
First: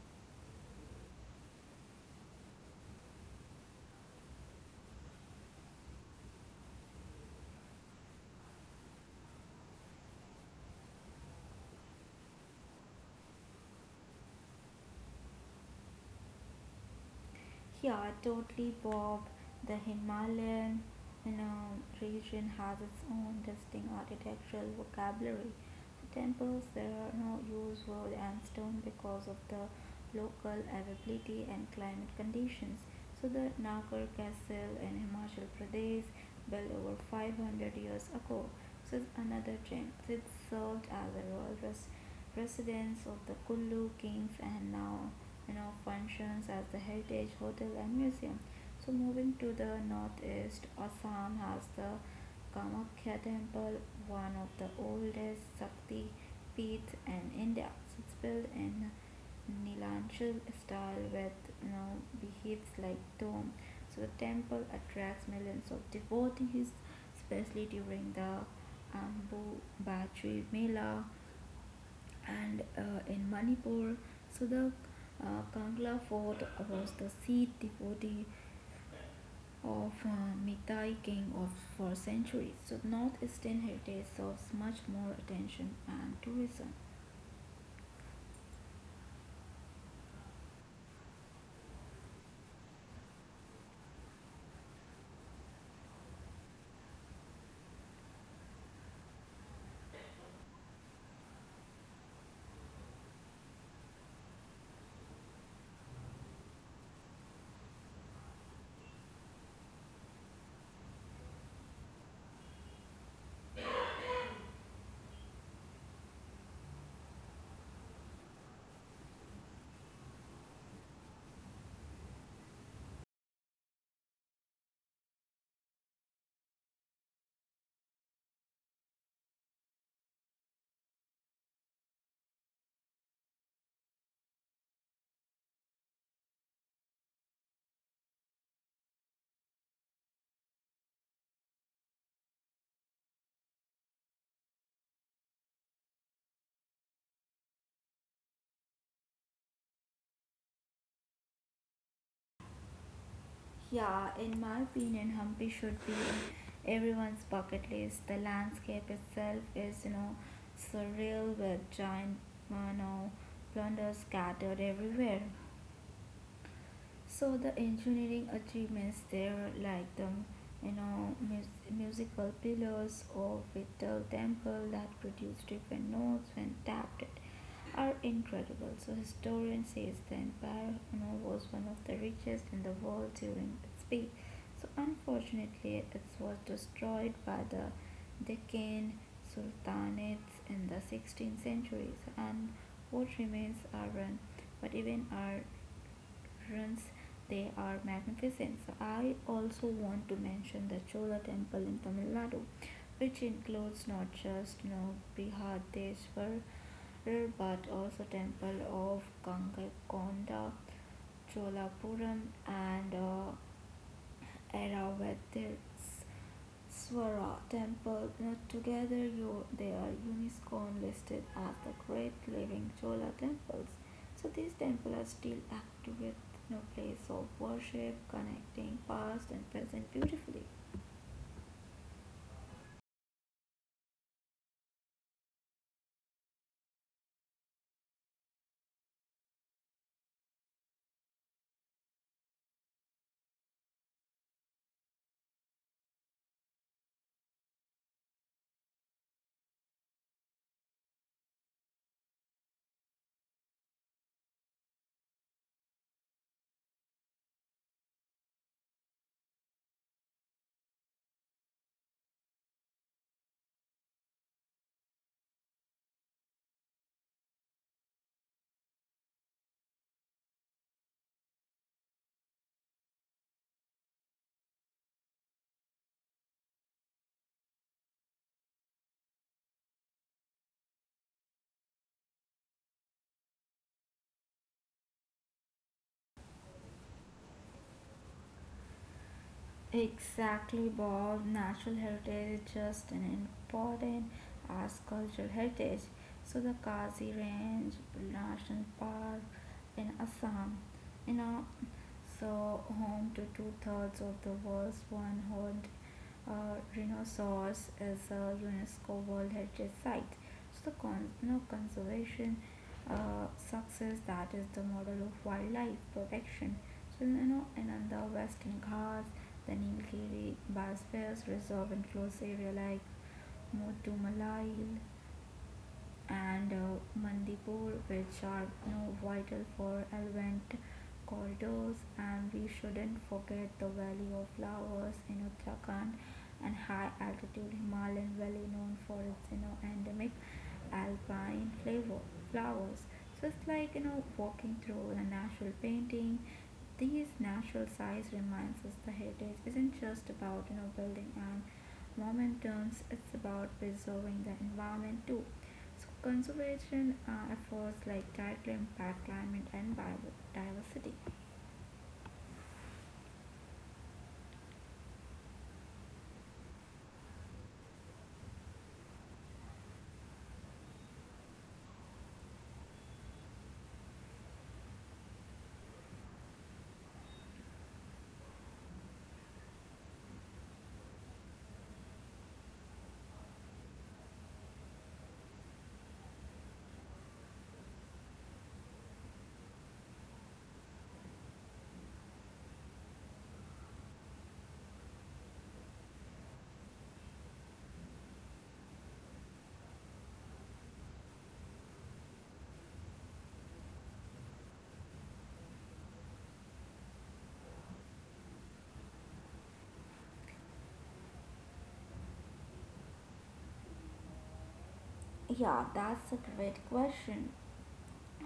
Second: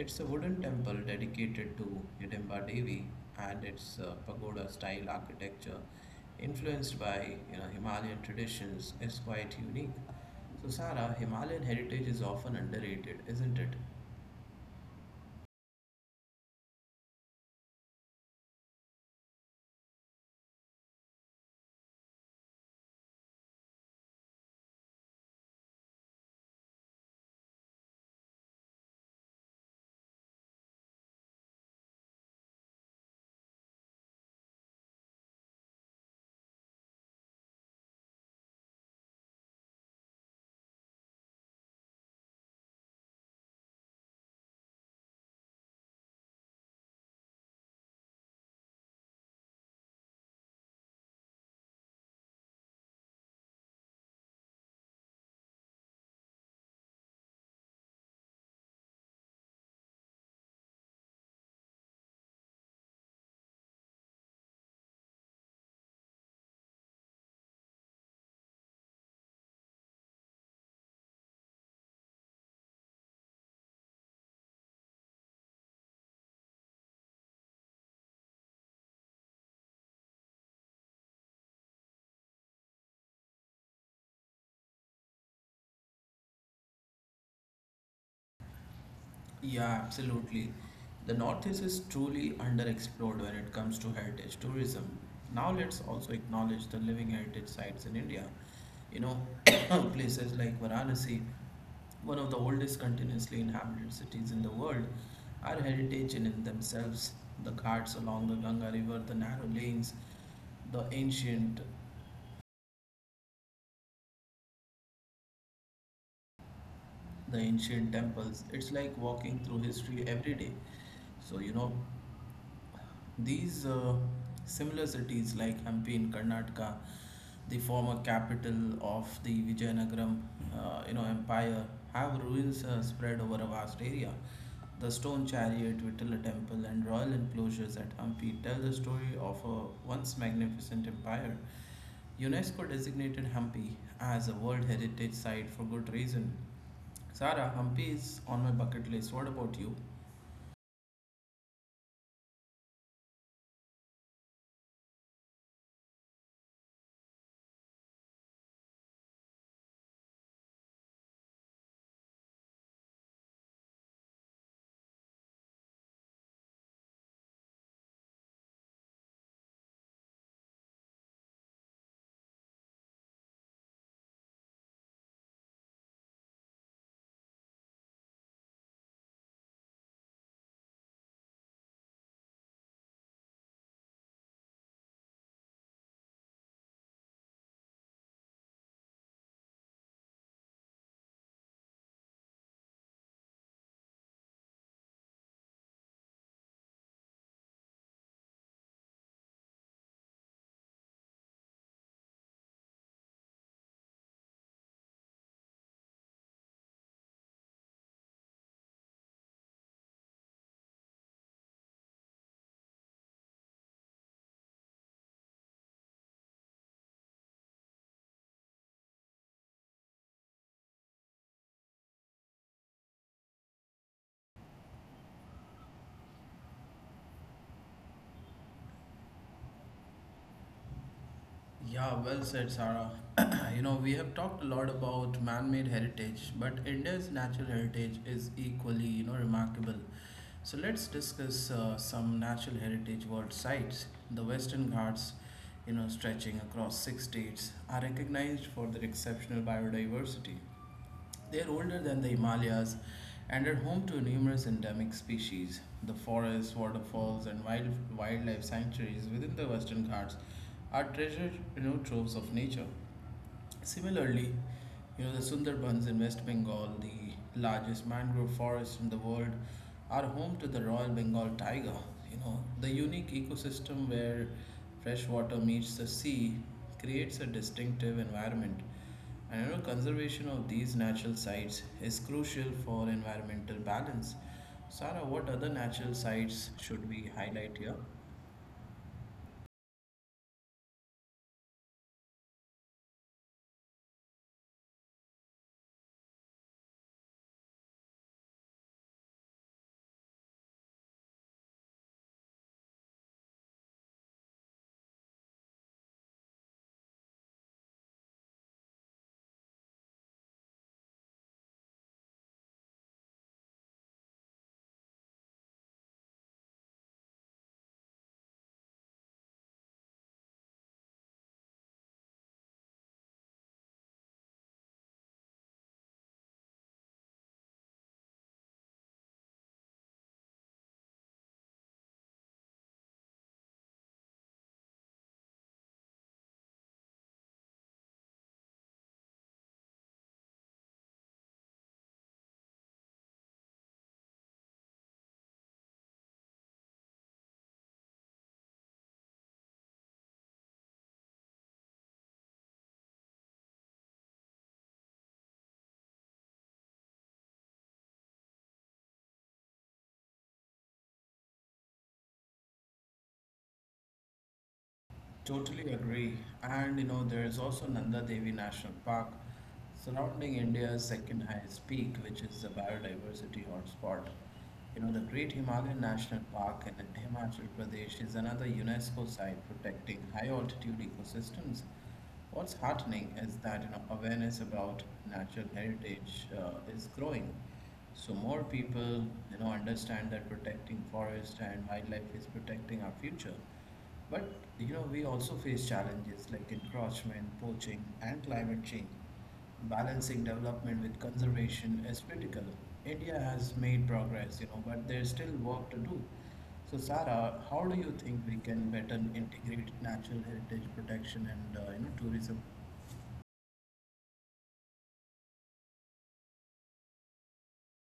A: It's a wooden temple dedicated to Jugdamba Devi and its pagoda style architecture, influenced by you know, Himalayan traditions, is quite unique. So, Sarah, Himalayan heritage is often underrated, isn't it?
B: Yeah, totally, Bob. The Himalayan region has its own distinct architectural vocabulary. The temples there are no use wood and stone because of the local availability and climate conditions. So the Nagar Castle in Himachal Pradesh, built over 500 years ago, so it's another gem. It served as a residence of the Kullu kings and now functions as the heritage hotel and museum. So moving to the northeast, Assam has the Kamakhya temple, one of the oldest shakti peats in India. So it's built in Nilanchal style with behaves like dome. So the temple attracts millions of devotees, especially during the Ambu Bachri Mela, and in Manipur, so the Kangla fort was the seat devotee of Mithai king of for centuries. So northeastern heritage serves much more attention and tourism.
A: Yeah, absolutely. The Northeast is truly underexplored when it comes to heritage tourism. Now let's also acknowledge the living heritage sites in India. You know, *coughs* places like Varanasi, one of the oldest continuously inhabited cities in the world, are heritage in themselves. The ghats along the Ganga River, the narrow lanes, the ancient, the ancient temples. It's like walking through history every day. So, you know. These Similar cities like Hampi in Karnataka, the former capital of the Vijayanagaram, you know, empire, have ruins spread over a vast area. The stone chariot, Vitala temple, and royal enclosures at Hampi tell the story of a once magnificent empire. UNESCO designated Hampi as a World Heritage Site for good reason. Sarah, Hampi is on my bucket list. What about you?
B: Yeah, in my opinion, Hampi should be in everyone's bucket list. The landscape itself is, surreal with giant, you know, plunders scattered everywhere. So the engineering achievements there, like the musical pillars or vital temple that produce different notes when tapped, are incredible. So historian says the empire was one of the richest in the world during its peak. So unfortunately, it was destroyed by the Deccan Sultanates in the 16th centuries, and what remains are run. But even our ruins, they are magnificent. So I also want to mention the Chola temple in Tamil Nadu, which includes not just Bihadeshwar but also temple of Gangakonda, Cholapuram, and era where this Swara temple not together you they are UNESCO listed as the great living Chola temples. So these temples are still active with no place of worship, connecting past and present beautifully.
A: Yeah, well said, Sarah. *clears throat* You know, we have talked a lot about man-made heritage, but India's natural heritage is equally, you know, remarkable. So let's discuss some natural heritage world sites. The Western Ghats, you know, stretching across six states, are recognized for their exceptional biodiversity. They are older than the Himalayas and are home to numerous endemic species. The forests, waterfalls, and wildlife sanctuaries within the Western Ghats are treasure you know, troves of nature. Similarly, you know, the Sundarbans in West Bengal, the largest mangrove forest in the world, are home to the Royal Bengal tiger. You know, the unique ecosystem where fresh water meets the sea creates a distinctive environment. And you know, conservation of these natural sites is crucial for environmental balance. Sarah, what other natural sites should we highlight here?
B: Exactly, Bob. Natural heritage is just an important as cultural heritage. So the Kazi Range National Park in Assam, you know, so home to two-thirds of the world's one-horned uh, rhinoceros, is a UNESCO World Heritage Site. So the conservation success that is the model of wildlife protection. So, and on the Western Ghats, the Nilgiri Biosphere Reserve includes area like Mutumalai, and Mandipur, which are vital for elephant corridors. And we shouldn't forget the Valley of Flowers in Uttarakhand and high altitude Himalayan valley known for its endemic alpine flavor flowers. So it's like walking through a natural painting. These natural sights reminds us the heritage isn't just about building and momentums. It's about preserving the environment too. So conservation efforts like tidal impact, climate, and biodiversity.
A: Totally agree. And you know, there is also Nanda Devi National Park surrounding India's second highest peak, which is a biodiversity hotspot. You know, the Great Himalayan National Park in Himachal Pradesh is another UNESCO site protecting high altitude ecosystems. What's heartening is that you know, awareness about natural heritage is growing. So more people, you know, understand that protecting forest and wildlife is protecting our future. But you know, we also face challenges like encroachment, poaching, and climate change. Balancing development with conservation is critical. India has made progress, you know, but there's still work to do. So, Sarah, how do you think we can better integrate natural heritage protection and you know tourism?
B: Yeah, that's a great question.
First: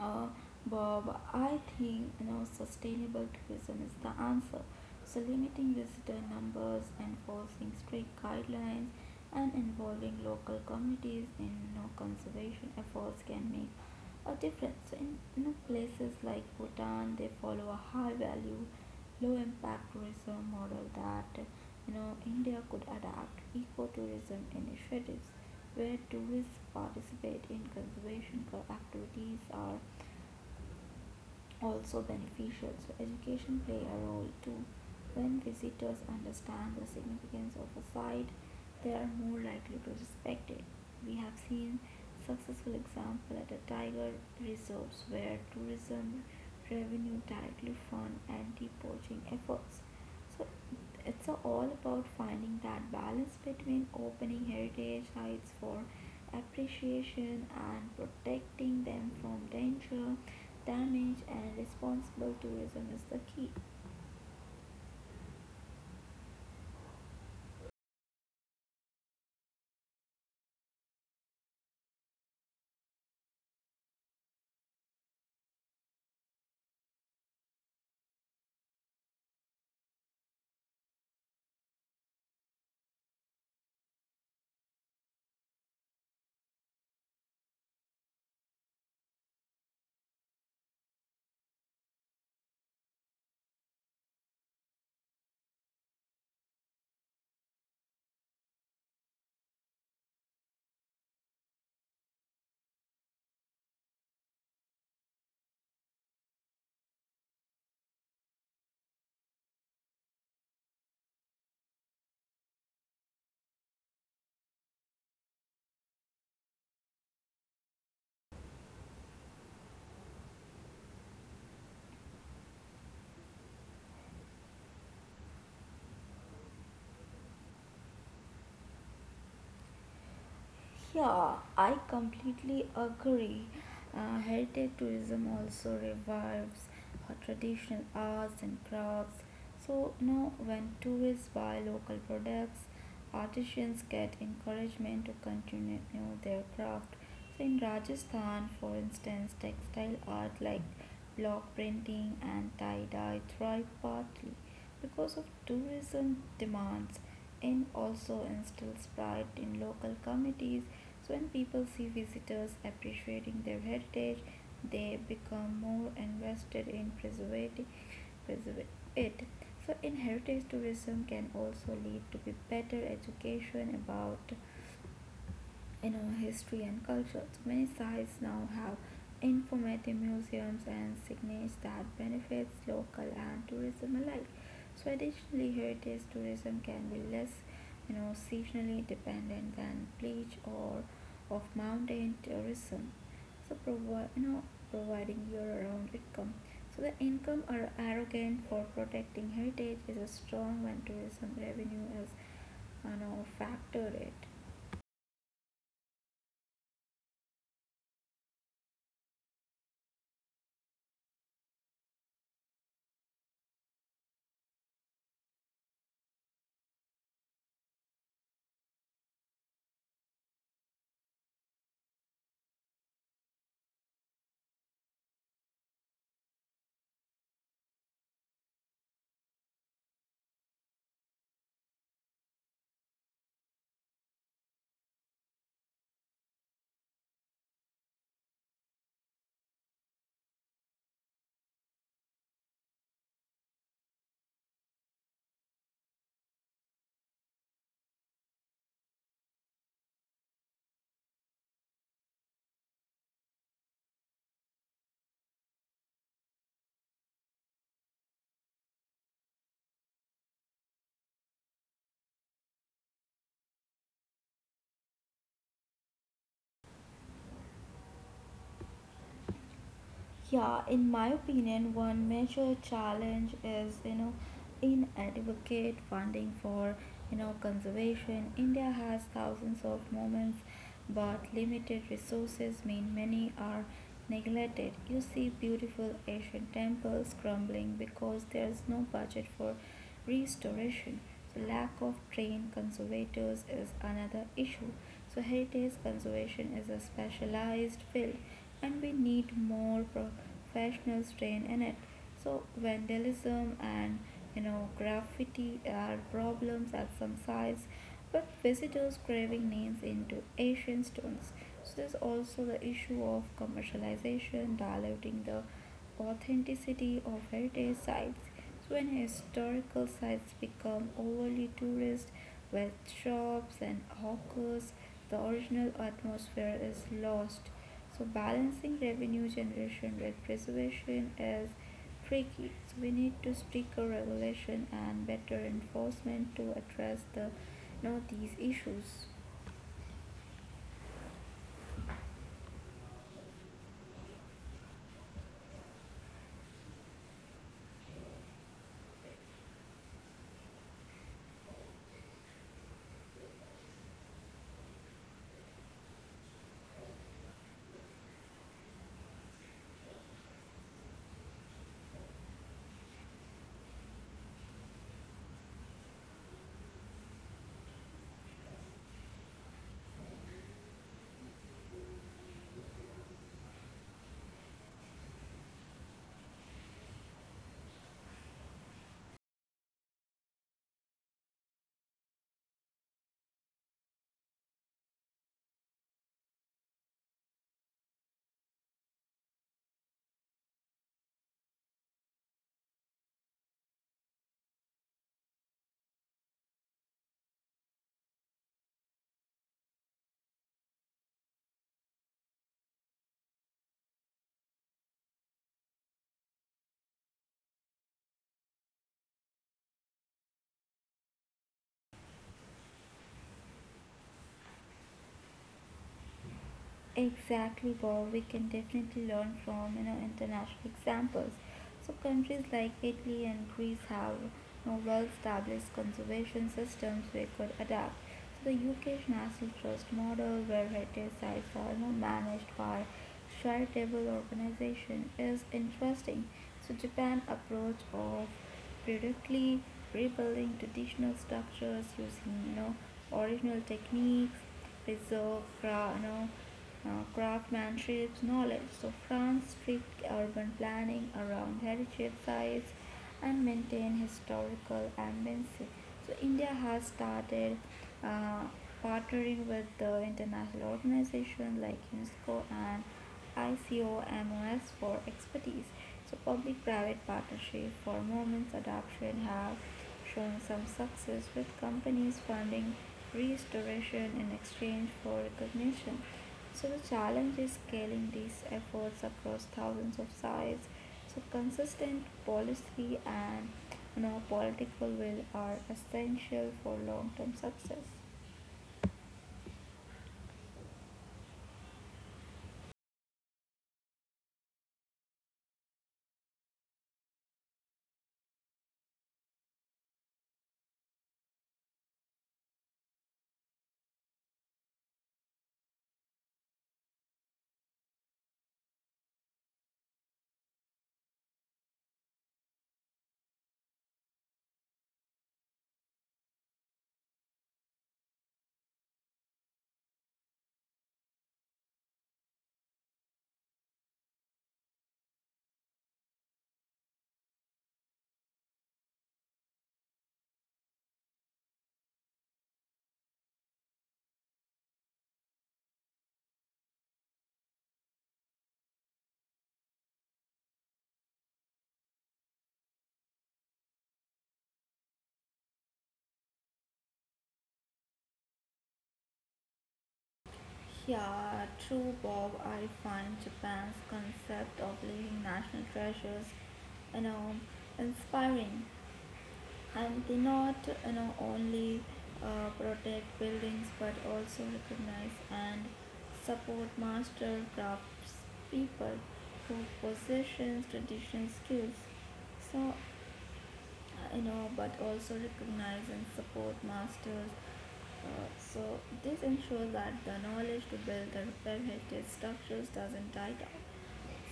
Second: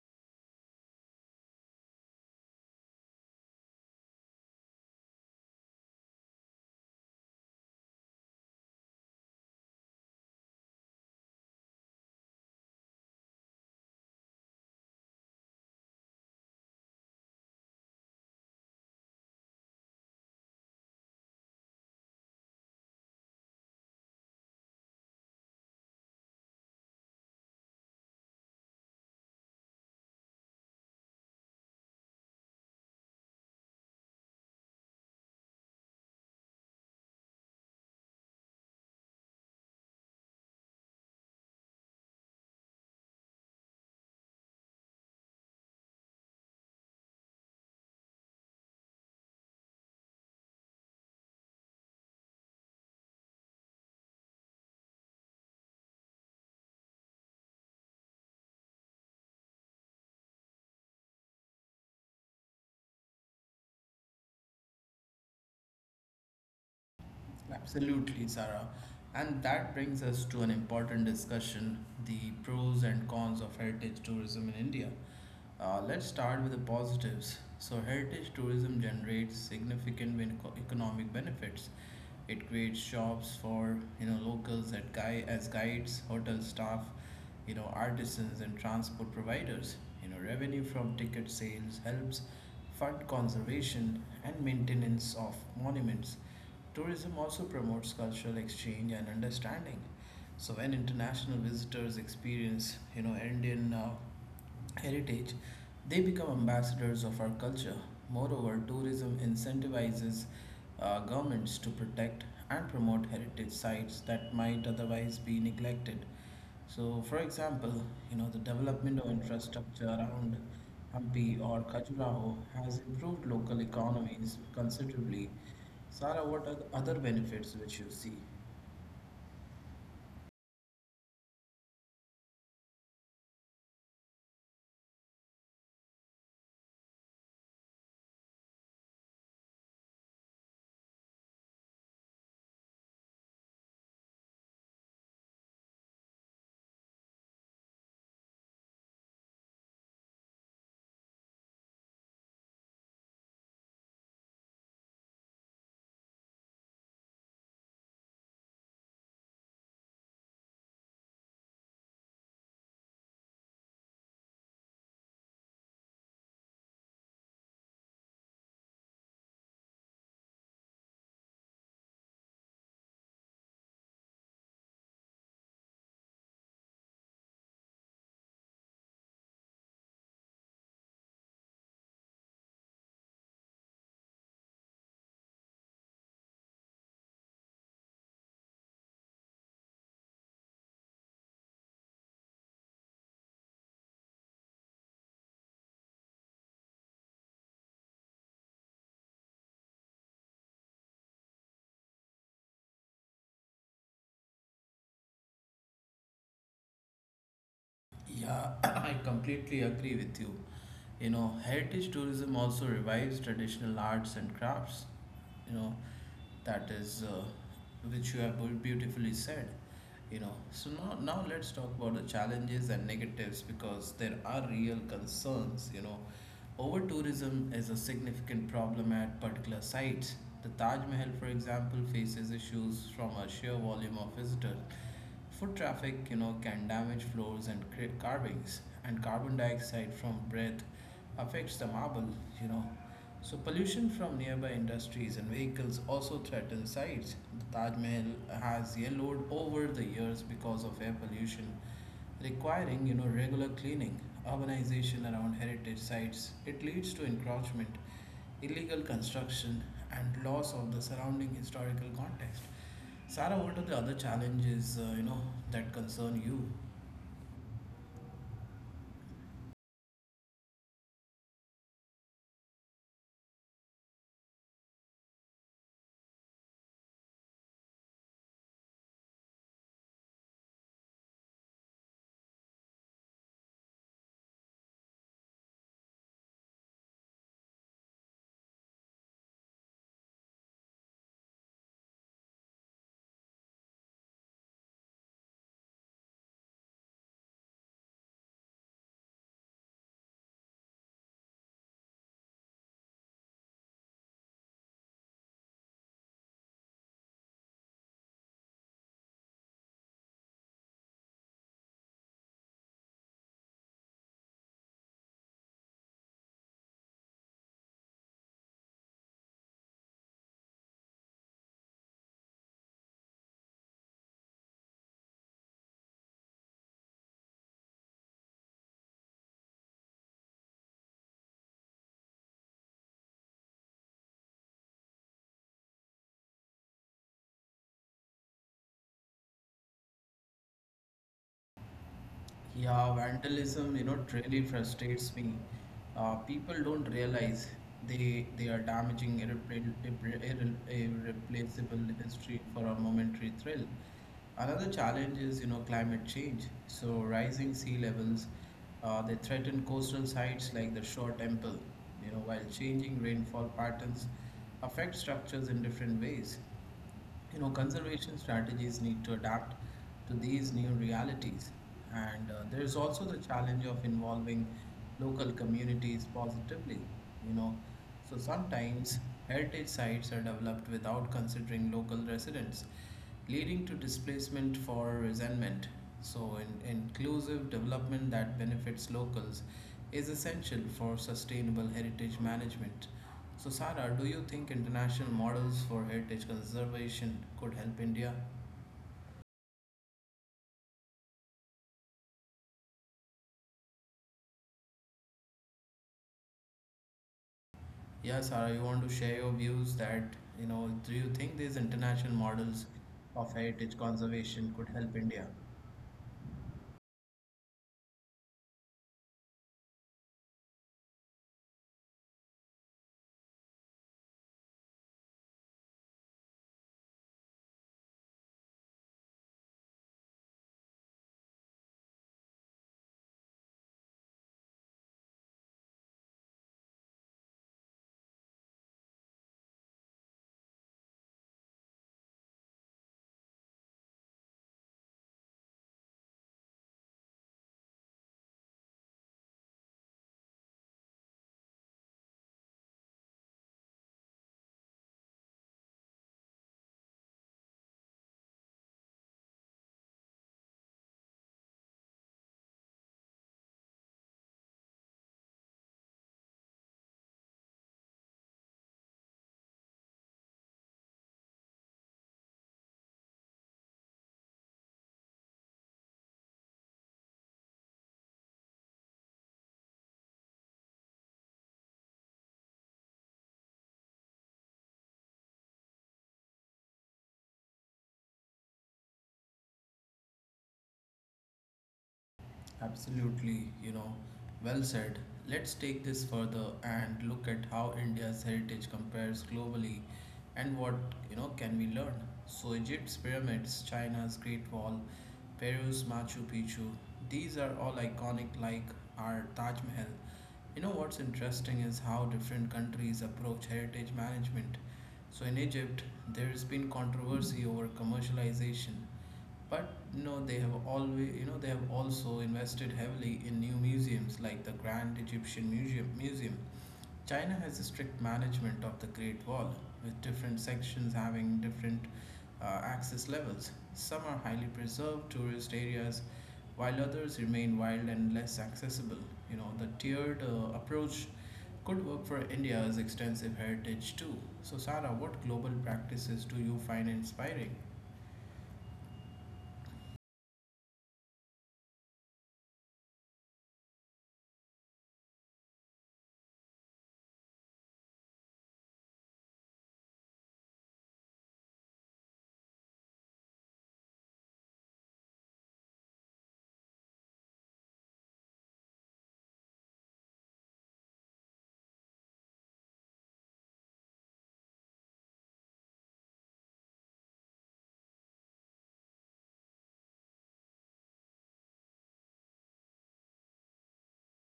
B: Uh, Bob, I think sustainable tourism is the answer. So, limiting visitor numbers, enforcing strict guidelines, and involving local communities in conservation efforts can make or difference. So in places like Bhutan, they follow a high value, low impact tourism model that India could adapt ecotourism initiatives where tourists participate in conservation activities are also beneficial. So, education play a role too. When visitors understand the significance of a site, they are more likely to respect it. We have seen successful example at a tiger reserves where tourism revenue directly fund anti-poaching efforts. So it's all about finding that balance between opening heritage sites for appreciation and protecting them from danger damage and responsible tourism is the key.
A: Absolutely, Sarah. And that brings us to an important discussion the pros and cons of heritage tourism in India. Let's start with the positives. So, heritage tourism generates economic benefits. It creates jobs for you know locals at guy as guides, hotel staff, you know artisans and transport providers. You know revenue from ticket sales helps fund conservation and maintenance of monuments. Tourism also promotes cultural exchange and understanding. So when international visitors experience, you know, Indian heritage, they become ambassadors of our culture. Moreover, tourism incentivizes governments to protect and promote heritage sites that might otherwise be neglected. So, for example, you know, the development of infrastructure around Hampi or Khajuraho has improved local economies considerably. Sara, what are the other benefits which you see?
B: Yeah, I completely agree. Heritage tourism also revives our traditional arts and crafts. So now, when tourists buy local products, artisans get encouragement to continue their craft. So in Rajasthan, for instance, textile art like block printing and tie-dye thrive partly because of tourism demands and also instills pride in local communities. So when people see visitors appreciating their heritage, they become more invested in preserving it. So in heritage tourism can also lead to be better education about history and culture. So many sites now have informative museums and signage that benefits local and tourism alike. So additionally, heritage tourism can be less, seasonally dependent than beach or of mountain tourism. So provide you know providing year-round income. So the income are arrogant for protecting heritage is strong when tourism revenue is factored it.
A: Yeah, *coughs* *clears throat* I completely agree with you. You know, heritage tourism also revives traditional arts and crafts, you know, that is, which you have beautifully said. You know, so now let's talk about the challenges and negatives because there are real concerns, you know. Over tourism is a significant problem at particular sites. The Taj Mahal, for example, faces issues from a sheer volume of visitors. Foot traffic, you know, can damage floors and create carvings, and carbon dioxide from breath affects the marble, you know. So pollution from nearby industries and vehicles also threatens sites. The Taj Mahal has yellowed over the years because of air pollution requiring you know regular cleaning, urbanization around heritage sites. It leads to encroachment, illegal construction, and loss of the surrounding historical context. Sarah, what are the other challenges you know that concern you?
B: Yeah, in my opinion, one major challenge is inadequate funding for conservation. India has thousands of moments, but limited resources mean many are neglected. You see beautiful Asian temples crumbling because there's no budget for restoration. So lack of trained conservators is another issue. So heritage conservation is a specialized field and we need more professionals trained in it. So vandalism and graffiti are problems at some sites but visitors craving names into ancient stones. So there's also the issue of commercialization diluting the authenticity of heritage sites when historical sites become overly tourist with shops and hawkers, the original atmosphere is lost. So balancing revenue generation with preservation is tricky. So we need to stricter regulation and better enforcement to address the these issues.
A: Yeah, vandalism, you know, really frustrates me. People don't realize they are damaging irreplaceable history for a momentary thrill. Another challenge is, you know, climate change. So rising sea levels, they threaten coastal sites like the Shore Temple, you know, while changing rainfall patterns affect structures in different ways. You know, conservation strategies need to adapt to these new realities. And there is also the challenge of involving local communities positively. You know, so sometimes heritage sites are developed without considering local residents leading to displacement for resentment. So inclusive development that benefits locals is essential for sustainable heritage management. So, Sara, do you think international models for heritage conservation could help India? Yeah, Sara, you want to share your views that, you know, do you think these international models of heritage conservation could help India?
B: Exactly, Bob. We can definitely learn from international examples. So countries like Italy and Greece have well-established conservation systems we could adapt. So the UK's National Trust model, where heritage sites are managed by charitable organization, is interesting. So Japan approach of periodically rebuilding traditional structures using original techniques, preserve, craftsmanship knowledge. So France strict urban planning around heritage sites and maintain historical ambience. So India has started uh, partnering with the international organizations like UNESCO and ICOMOS for expertise. So public-private partnership for moments adoption have shown some success with companies funding restoration in exchange for recognition. So the challenge is scaling these efforts across thousands of sites. So consistent policy and political will are essential for long-term success.
A: Absolutely, you know, well said. Let's take this further and look at how India's heritage compares globally and what, you know, can we learn. So Egypt's pyramids, China's Great Wall, Peru's Machu Picchu, these are all iconic like our Taj Mahal. You know what's interesting is how different countries approach heritage management. So in Egypt, there's been controversy over commercialization. But no, they have always, you know, they have also invested heavily in new museums like the Grand Egyptian Museum. China has a strict management of the Great Wall, with different sections having different access levels. Some are highly preserved tourist areas, while others remain wild and less accessible. You know, the tiered approach could work for India's extensive heritage too. So, Sarah, what global practices do you find inspiring?
B: Yeah, true, Bob. I find Japan's concept of living national treasures, you know, inspiring. And they not only protect buildings but also recognize and support master crafts people who possess traditional skills. So but also recognize and support masters. So this ensures that the knowledge to build the repair heritage structures doesn't die down.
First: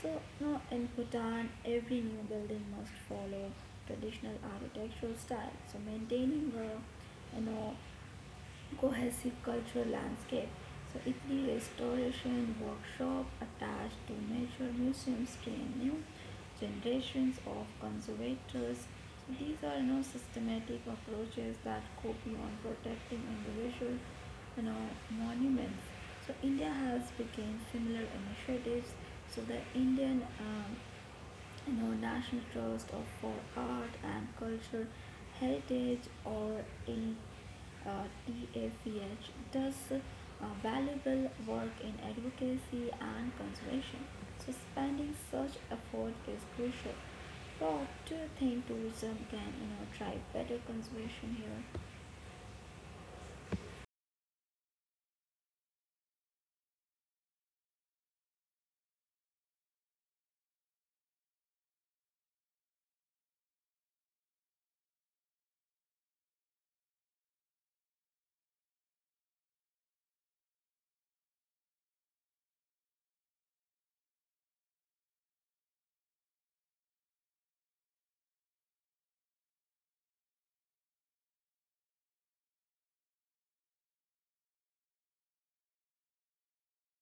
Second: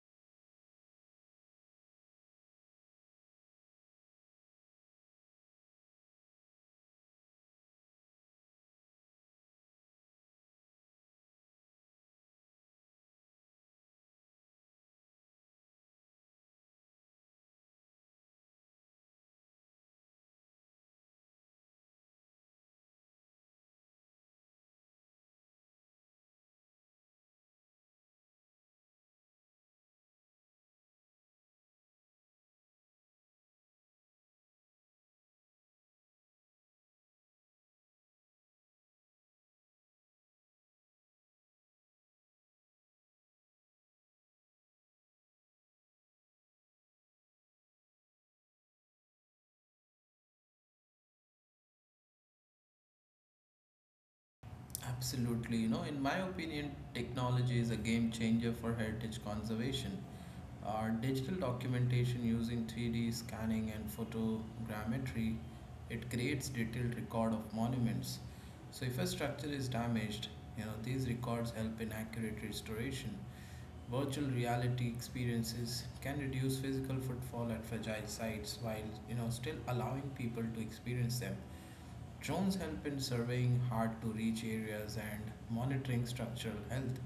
B: So now in Bhutan, every new building must follow traditional architectural style. So maintaining a cohesive cultural landscape. So Italy restoration workshop attached to major museums train new generations of conservators. So these are systematic approaches that go beyond protecting individual monuments. So India has begun similar initiatives. So the Indian National Trust of for Art and Culture Heritage or in TAFEH does valuable work in advocacy and conservation. So spending such effort is crucial. But do you think tourism can drive better conservation here?
A: Absolutely. You know, in my opinion, technology is a game changer for heritage conservation. Our digital documentation using 3D scanning and photogrammetry, it creates detailed record of monuments. So if a structure is damaged, you know, these records help in accurate restoration. Virtual reality experiences can reduce physical footfall at fragile sites while, you know, still allowing people to experience them. Drones help in surveying hard to reach areas and monitoring structural health.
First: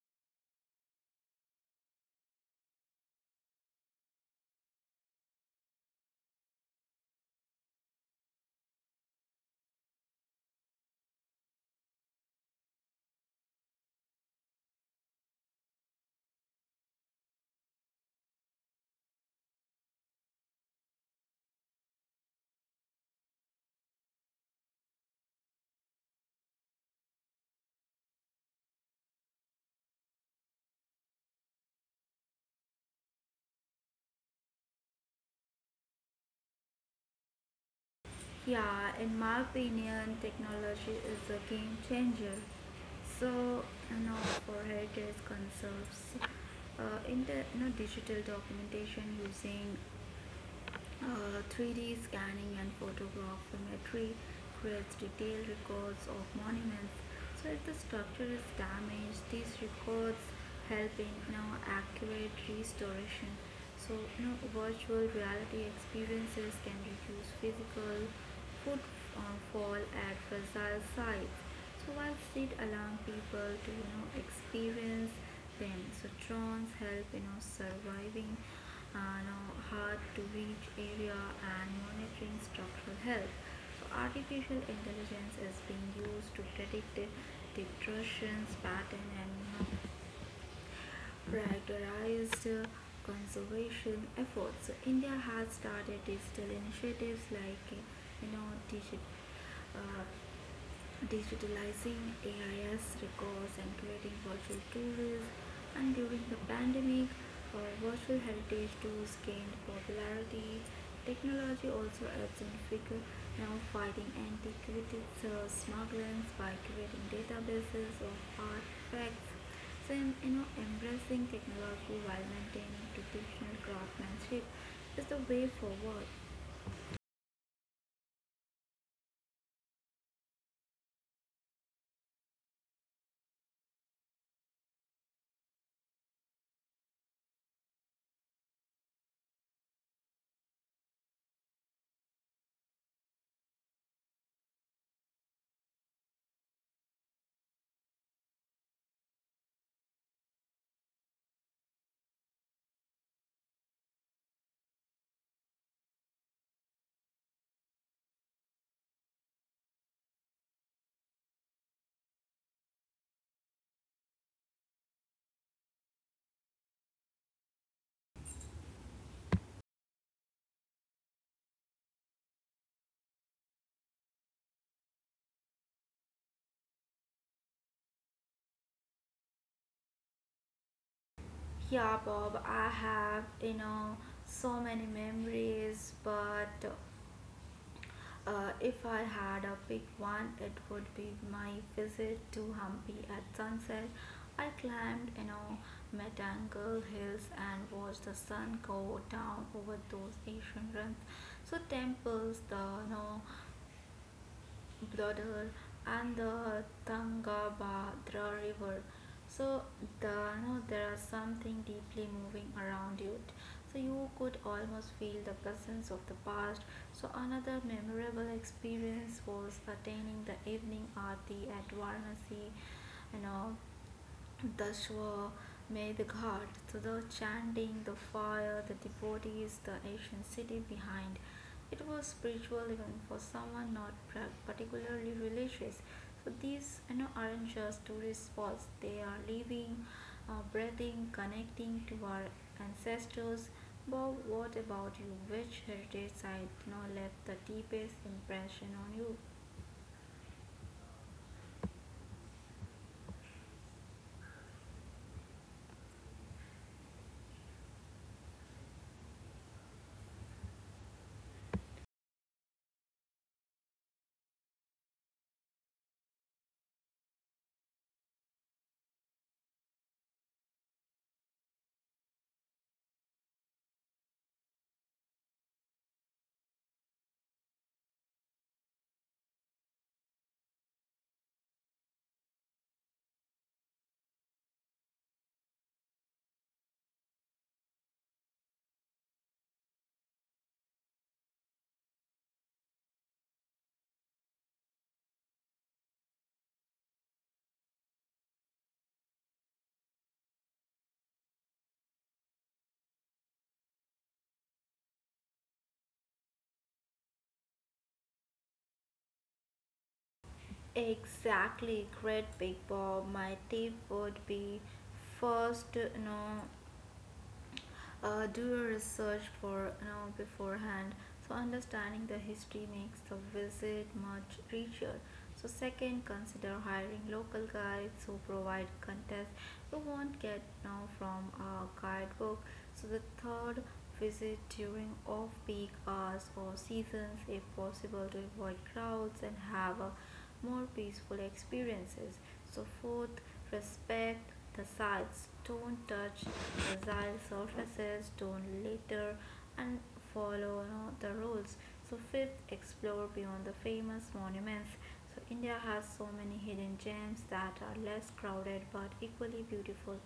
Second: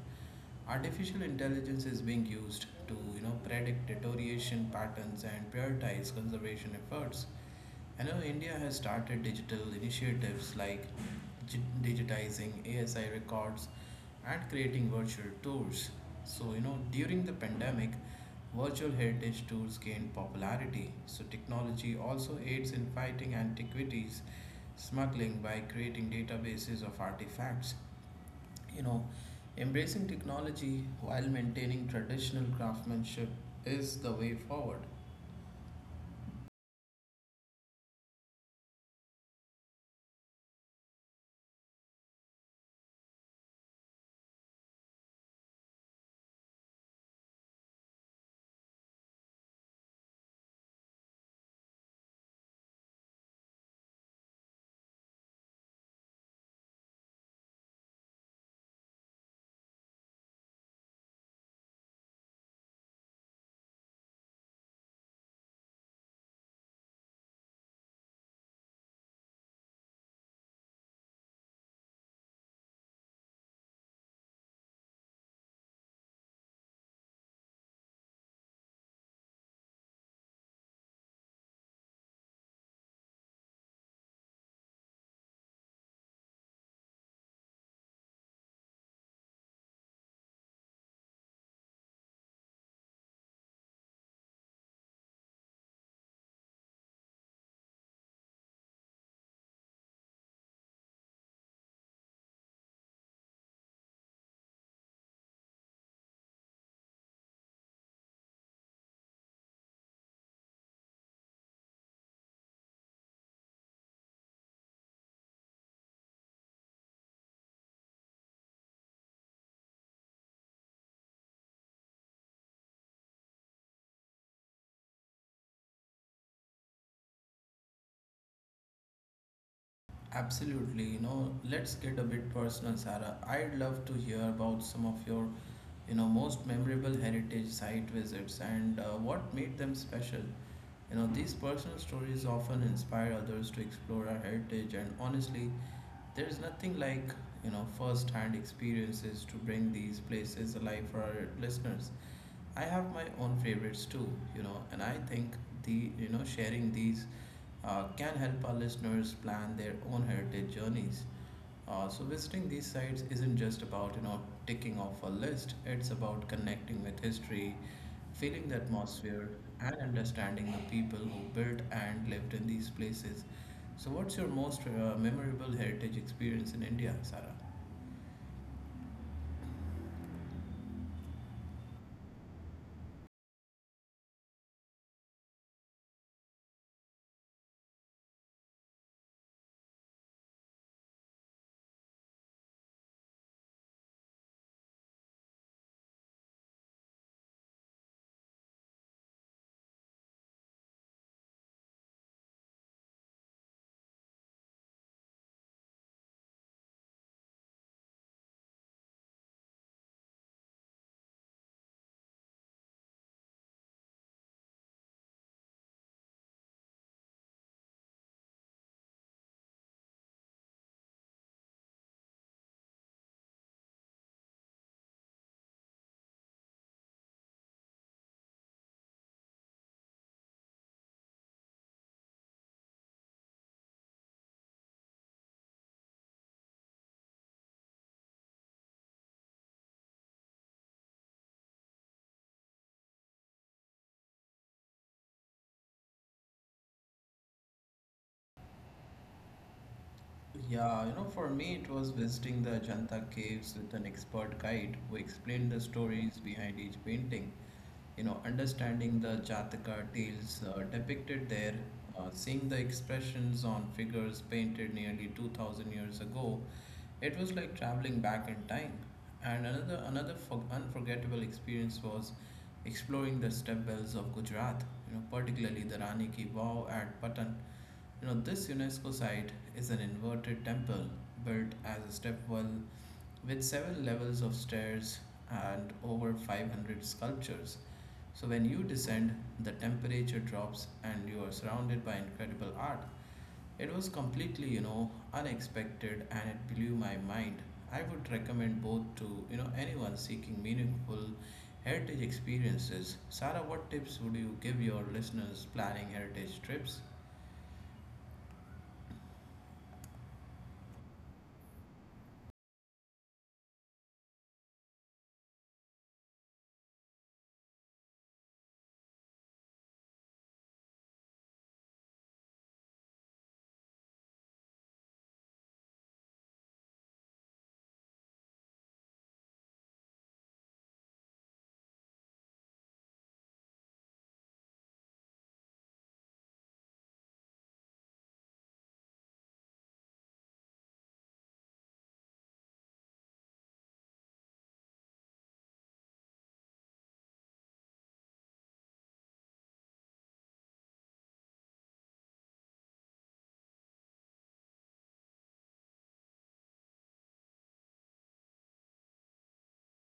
A: Artificial intelligence is being used to you know predict deterioration patterns and prioritize conservation efforts. I know India has started digital initiatives like digitizing ASI records and creating virtual tours. So, you know, during the pandemic, virtual heritage tours gained popularity. So, technology also aids in fighting antiquities smuggling by creating databases of artifacts. You know, embracing technology while maintaining traditional craftsmanship is the way forward.
B: Yeah, in my opinion, technology is a game changer. So, you know, for heritage conserves, in the digital documentation using 3D scanning and photogrammetry creates detailed records of monuments. So, if the structure is damaged, these records help in accurate restoration. So, virtual reality experiences can reduce physical would fall at fragile sites. So while street allowing people to experience them. So drones help surviving hard to reach area and monitoring structural health. So artificial intelligence is being used to predict the disruptions pattern and prioritized conservation efforts. So, India has started digital initiatives like you know digit, uh, digitalizing AIS records and creating virtual tours. And during the pandemic, virtual heritage tours gained popularity. Technology also helps in figure now fighting antiquities smuggling by creating databases of artifacts. So, Embracing technology while maintaining traditional craftsmanship is the way forward.
A: Absolutely, you know, let's get a bit personal, Sarah. I'd love to hear about some of your you know most memorable heritage site visits and what made them special you know these personal stories often inspire others to explore our heritage and honestly there is nothing like you know first hand experiences to bring these places alive for our listeners I have my own favorites too you know and I think the you know sharing these can help our listeners plan their own heritage journeys so visiting these sites isn't just about you know ticking off a list. It's about connecting with history, feeling the atmosphere, and understanding the people who built and lived in these places. So, what's your most memorable heritage experience in India, Sarah?
B: Yeah, Bob, I have, so many memories, but if I had a big one, it would be my visit to Hampi at sunset. I climbed, Metangle Hills and watched the sun go down over those ancient ruins. So temples, Blodhar, and the Tungabhadra River. So there is something deeply moving around you. So you could almost feel the presence of the past. So another memorable experience was attending the evening aarti at Varanasi, you know, the shore, may the god, so the chanting, the fire, the devotees, the ancient city behind. It was spiritual even for someone not particularly religious. So these aren't just tourist spots, they are living, breathing, connecting to our ancestors. Bob, what about you? Which heritage site, left the deepest impression on you?
A: Yeah, you know, for me, it was visiting the Ajanta caves with an expert guide who explained the stories behind each painting. You know, understanding the Jataka tales depicted there, seeing the expressions on figures painted nearly 2000 years ago, it was like traveling back in time. And another unforgettable experience was exploring the step wells of Gujarat, you know, particularly the Rani Ki Vav at Patan, you know, this UNESCO site is an inverted temple built as a stepwell with several levels of stairs and over 500 sculptures. So, when you descend, the temperature drops and you are surrounded by incredible art. It was completely, you know, unexpected and it blew my mind. I would recommend both to, you know, anyone seeking meaningful heritage experiences. Sarah, what tips would you give your listeners planning heritage trips?
B: Exactly, great big Bob. My tip would be first, do your research for you know beforehand, so understanding the history makes the visit much richer. So second, consider hiring local guides who provide context you won't get now from a guidebook. So the third, visit during off peak hours or seasons if possible to avoid crowds and have a more peaceful experiences. So fourth, respect the sides. Don't touch fragile surfaces. Don't litter and follow you the rules. So fifth, explore beyond the famous monuments. So India has so many hidden gems that are less crowded but equally beautiful.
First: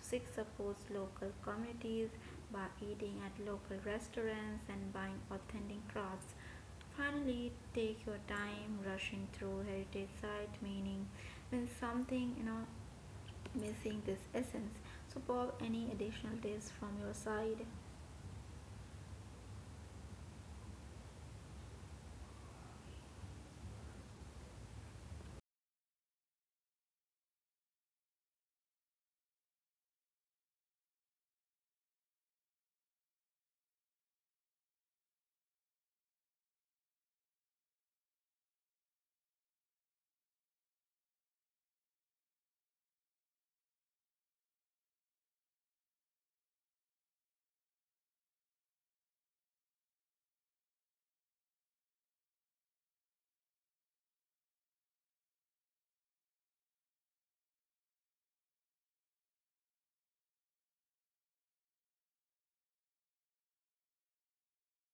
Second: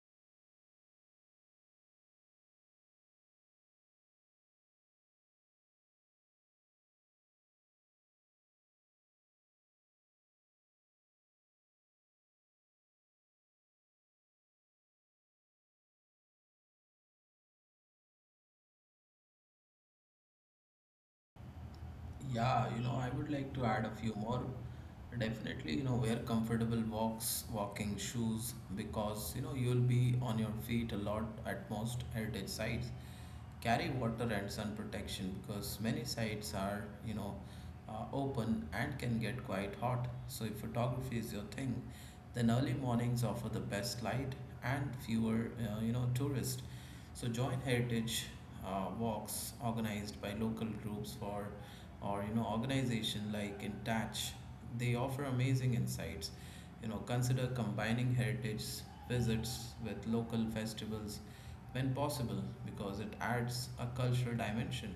B: Six, supports local communities by eating at local restaurants and buying authentic crafts. Finally, take your time rushing through heritage site meaning means something missing this essence. So Bob, any additional tips from your side?
A: Yeah, you know, I would like to add a few more. Definitely, you know, wear walking shoes because, you know, you'll be on your feet a lot at most heritage sites. Carry water and sun protection because many sites are, you know, open and can get quite hot. So if photography is your thing, then early mornings offer the best light and fewer, you know, tourists. So join heritage walks organized by local groups for or you know organization like Intouch, they offer amazing insights. You know, consider combining heritage visits with local festivals when possible because it adds a cultural dimension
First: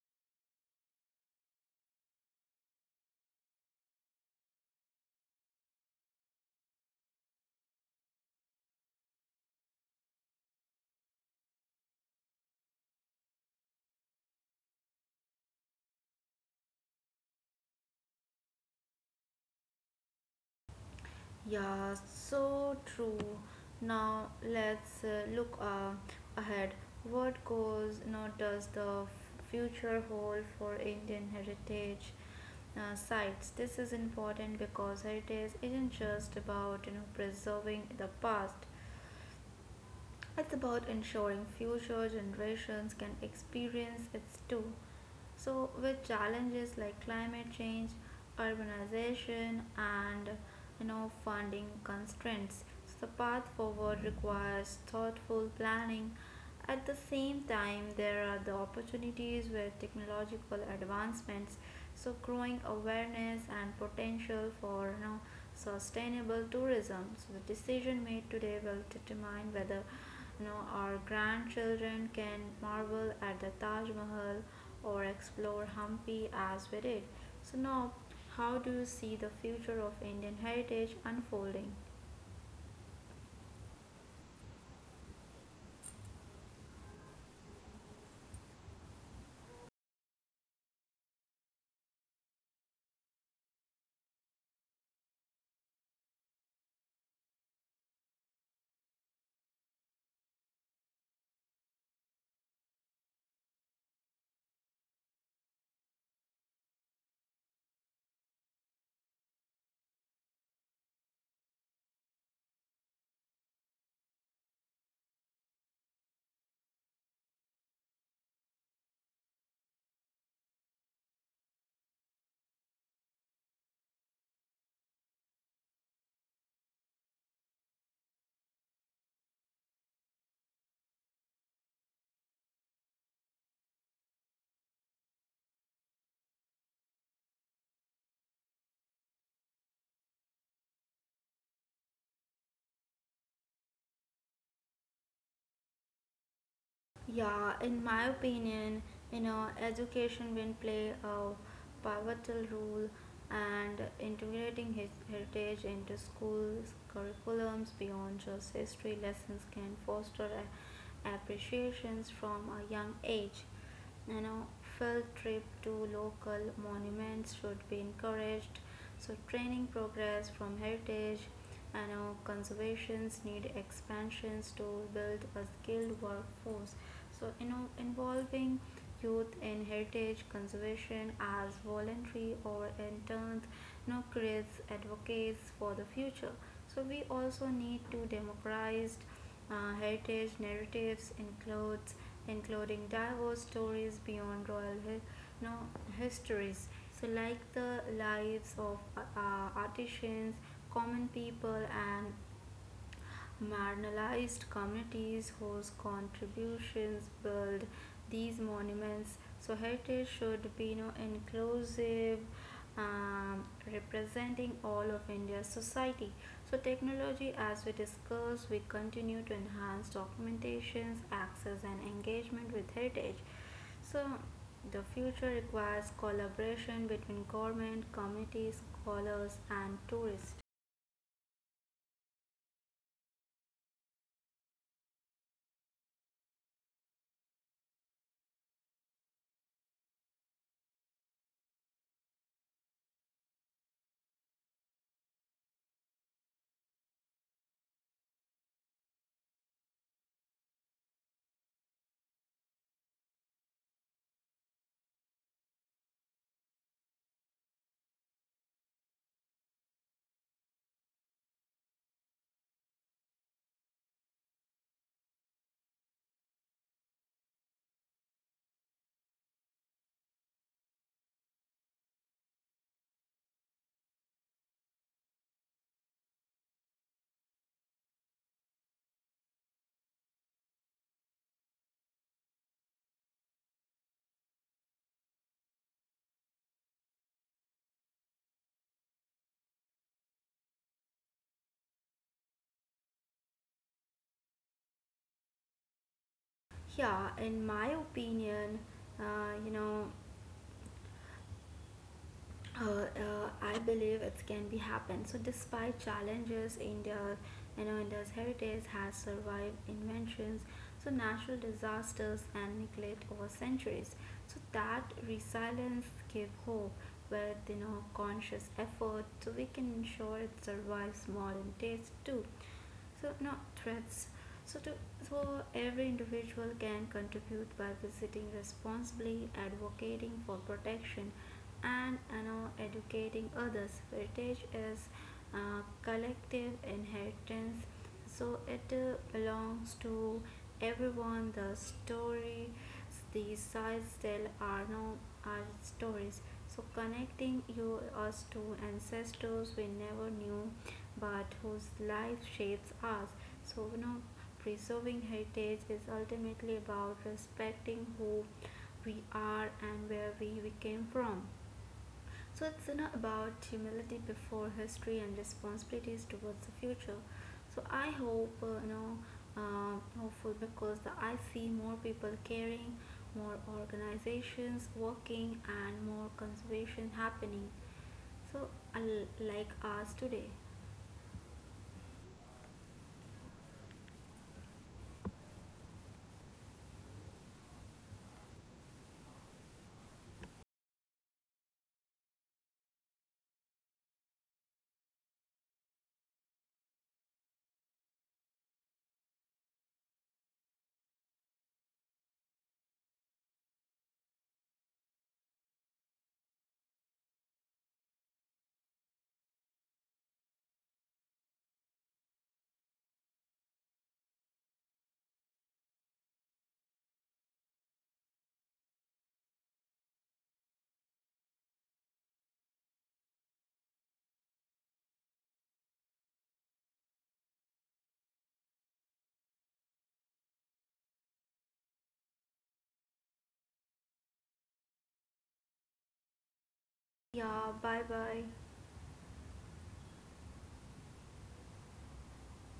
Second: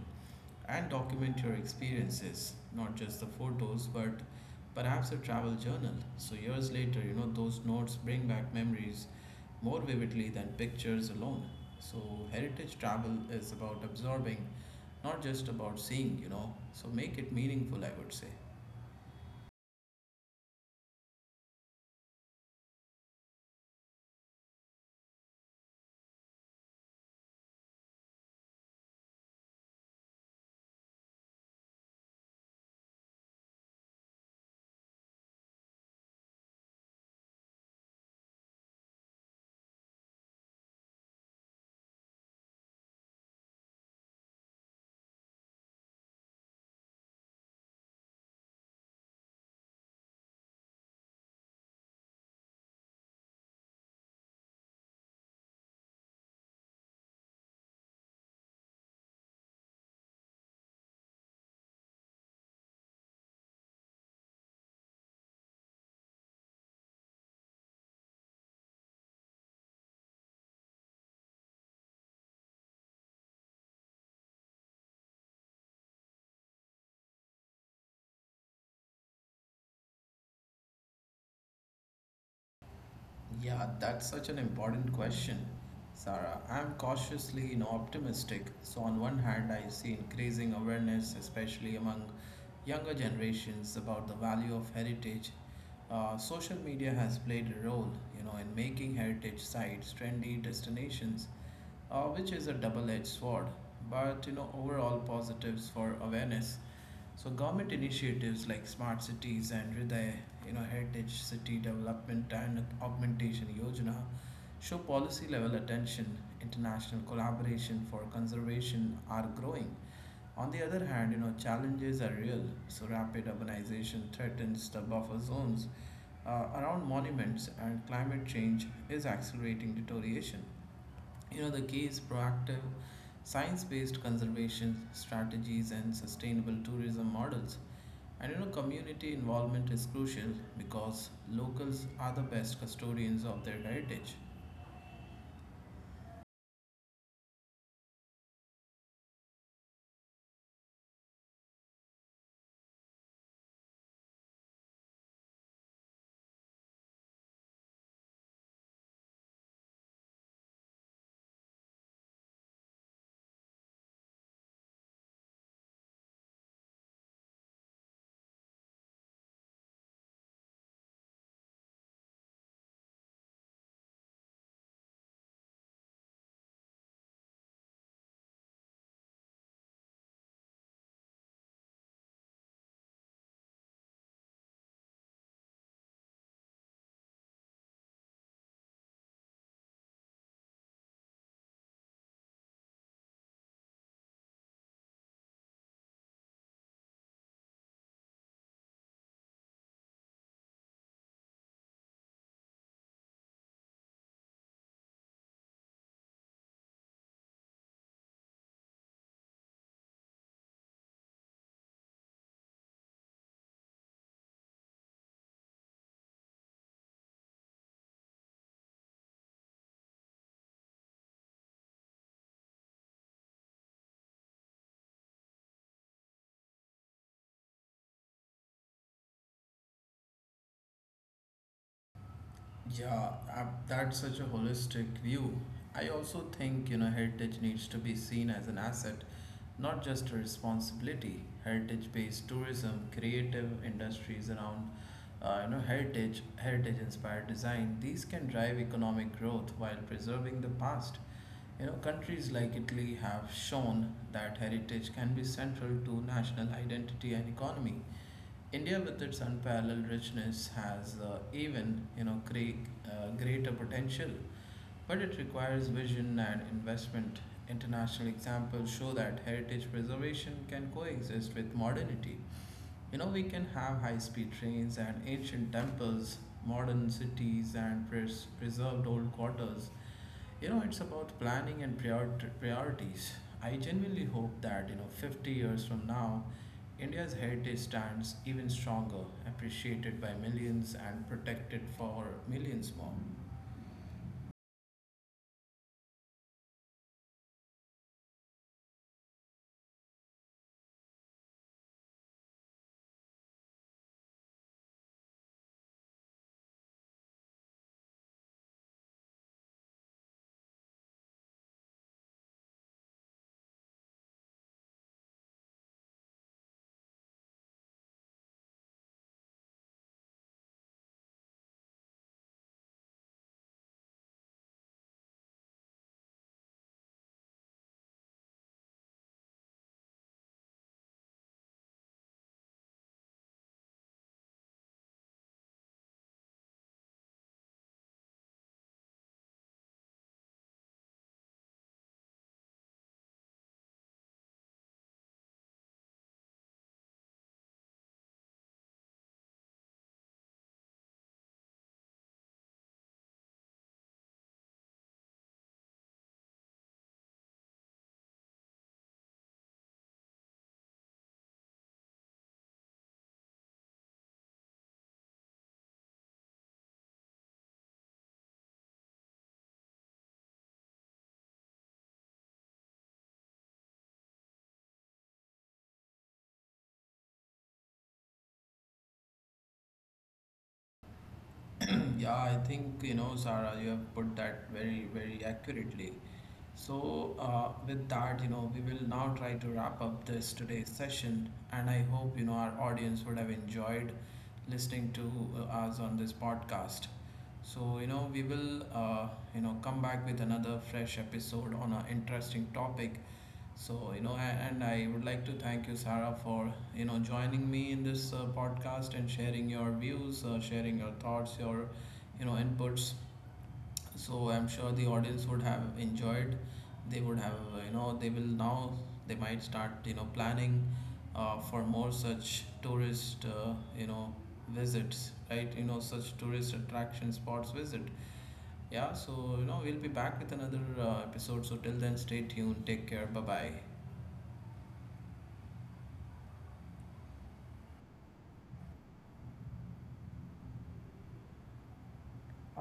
A: and document your experiences, not just the photos, but perhaps a travel journal. So, years later, you know, those notes bring back memories more vividly than pictures alone. So, heritage travel is about absorbing, not just about seeing, you know. So, make it meaningful, I would say.
B: Yeah, so true. Now let's look ahead. What goes not does the future hold for Indian heritage sites? This is important because heritage isn't just about preserving the past. It's about ensuring future generations can experience it too. So, with challenges like climate change, urbanization, and funding constraints, so the path forward requires thoughtful planning. At the same time, there are the opportunities with technological advancements, so growing awareness and potential for sustainable tourism. So the decision made today will determine whether, our grandchildren can marvel at the Taj Mahal or explore Hampi as we did. So now, how do you see the future of Indian heritage unfolding?
A: Yeah, that's such an important question, Sarah. I'm cautiously, you know, optimistic. So, on one hand, I see increasing awareness, especially among younger generations, about the value of heritage. Social media has played a role, you know, in making heritage sites trendy destinations, which is a double-edged sword. But you know, overall positives for awareness. So government initiatives like smart cities and Hriday, you know, Heritage City Development and Augmentation Yojana show policy level attention. International collaboration for conservation are growing. On the other hand, you know, challenges are real. So rapid urbanization threatens the buffer zones around monuments and climate change is accelerating deterioration. You know, the key is proactive science based conservation strategies and sustainable tourism models. And you know, community involvement is crucial because locals are the best custodians of their heritage.
B: Yeah, in my opinion, education will play a pivotal role, and integrating his heritage into schools curriculums beyond just history lessons can foster appreciations from a young age. You know, field trip to local monuments should be encouraged. So training progress from heritage, conservations need expansions to build a skilled workforce. So, involving youth and heritage conservation as voluntary or interns, no, creates advocates for the future. So we also need to democratize heritage narratives includes including diverse stories beyond royal hi- no, histories. So like the lives of artisans, common people and marginalized communities whose contributions build these monuments. So, heritage should be, inclusive, um, representing all of India's society. So, technology, as we discussed, we continue to enhance documentations, access, and engagement with heritage. So, the future requires collaboration between government, communities, scholars, and tourists.
A: Yeah, that's such a holistic view. I also think, you know, heritage needs to be seen as an asset, not just a responsibility. Heritage-based tourism, creative industries around, you know, heritage-inspired design. These can drive economic growth while preserving the past. You know, countries like Italy have shown that heritage can be central to national identity and economy. India, with its unparalleled richness, has even you know greater potential, but it requires vision and investment. International examples show that heritage preservation can coexist with modernity. You know, we can have high-speed trains and ancient temples, modern cities, and preserved old quarters. You know, it's about planning and priorities. I genuinely hope that, you know, 50 years from now, India's heritage stands even stronger, appreciated by millions and protected for millions more.
B: Yeah, in my opinion, uh, you know, I believe it can be happen. So despite challenges, India, India's heritage has survived inventions, so natural disasters and neglect over centuries. So that resilience give hope with, you know, conscious effort, so we can ensure it survives modern days too. So no threats, so to, so every individual can contribute by visiting responsibly, advocating for protection, and, educating others. Heritage is collective inheritance, so it belongs to everyone. The story these sites tell our, no, our stories. So connecting you us to ancestors we never knew, but whose life shapes us. So, you know, preserving heritage is ultimately about respecting who we are and where we came from. So it's not about humility before history and responsibilities towards the future. So I hope, hopeful because the, I see more people caring, more organizations working, and more conservation happening. So uh, like us today.
A: *clears throat* Yeah, I think, you know, Sarah, you have put that very, very accurately. So, with that, you know, we will now try to wrap up this today's session, and I hope, you know, our audience would have enjoyed listening to us on this podcast. So, you know, we will, you know, come back with another fresh episode on an interesting topic. So, you know, and I would like to thank you, Sarah, for, you know, joining me in this podcast and sharing your views, sharing your thoughts, your, you know, inputs. So I'm sure the audience would have enjoyed. They would have, you know, they will now, they might start, you know, planning for more such tourist, you know, visits, right? You know, such tourist attraction spots visit. Yeah, so, you know, we'll be back with another episode. So till then, stay tuned. Take care. Bye bye.
B: Yeah. Bye bye.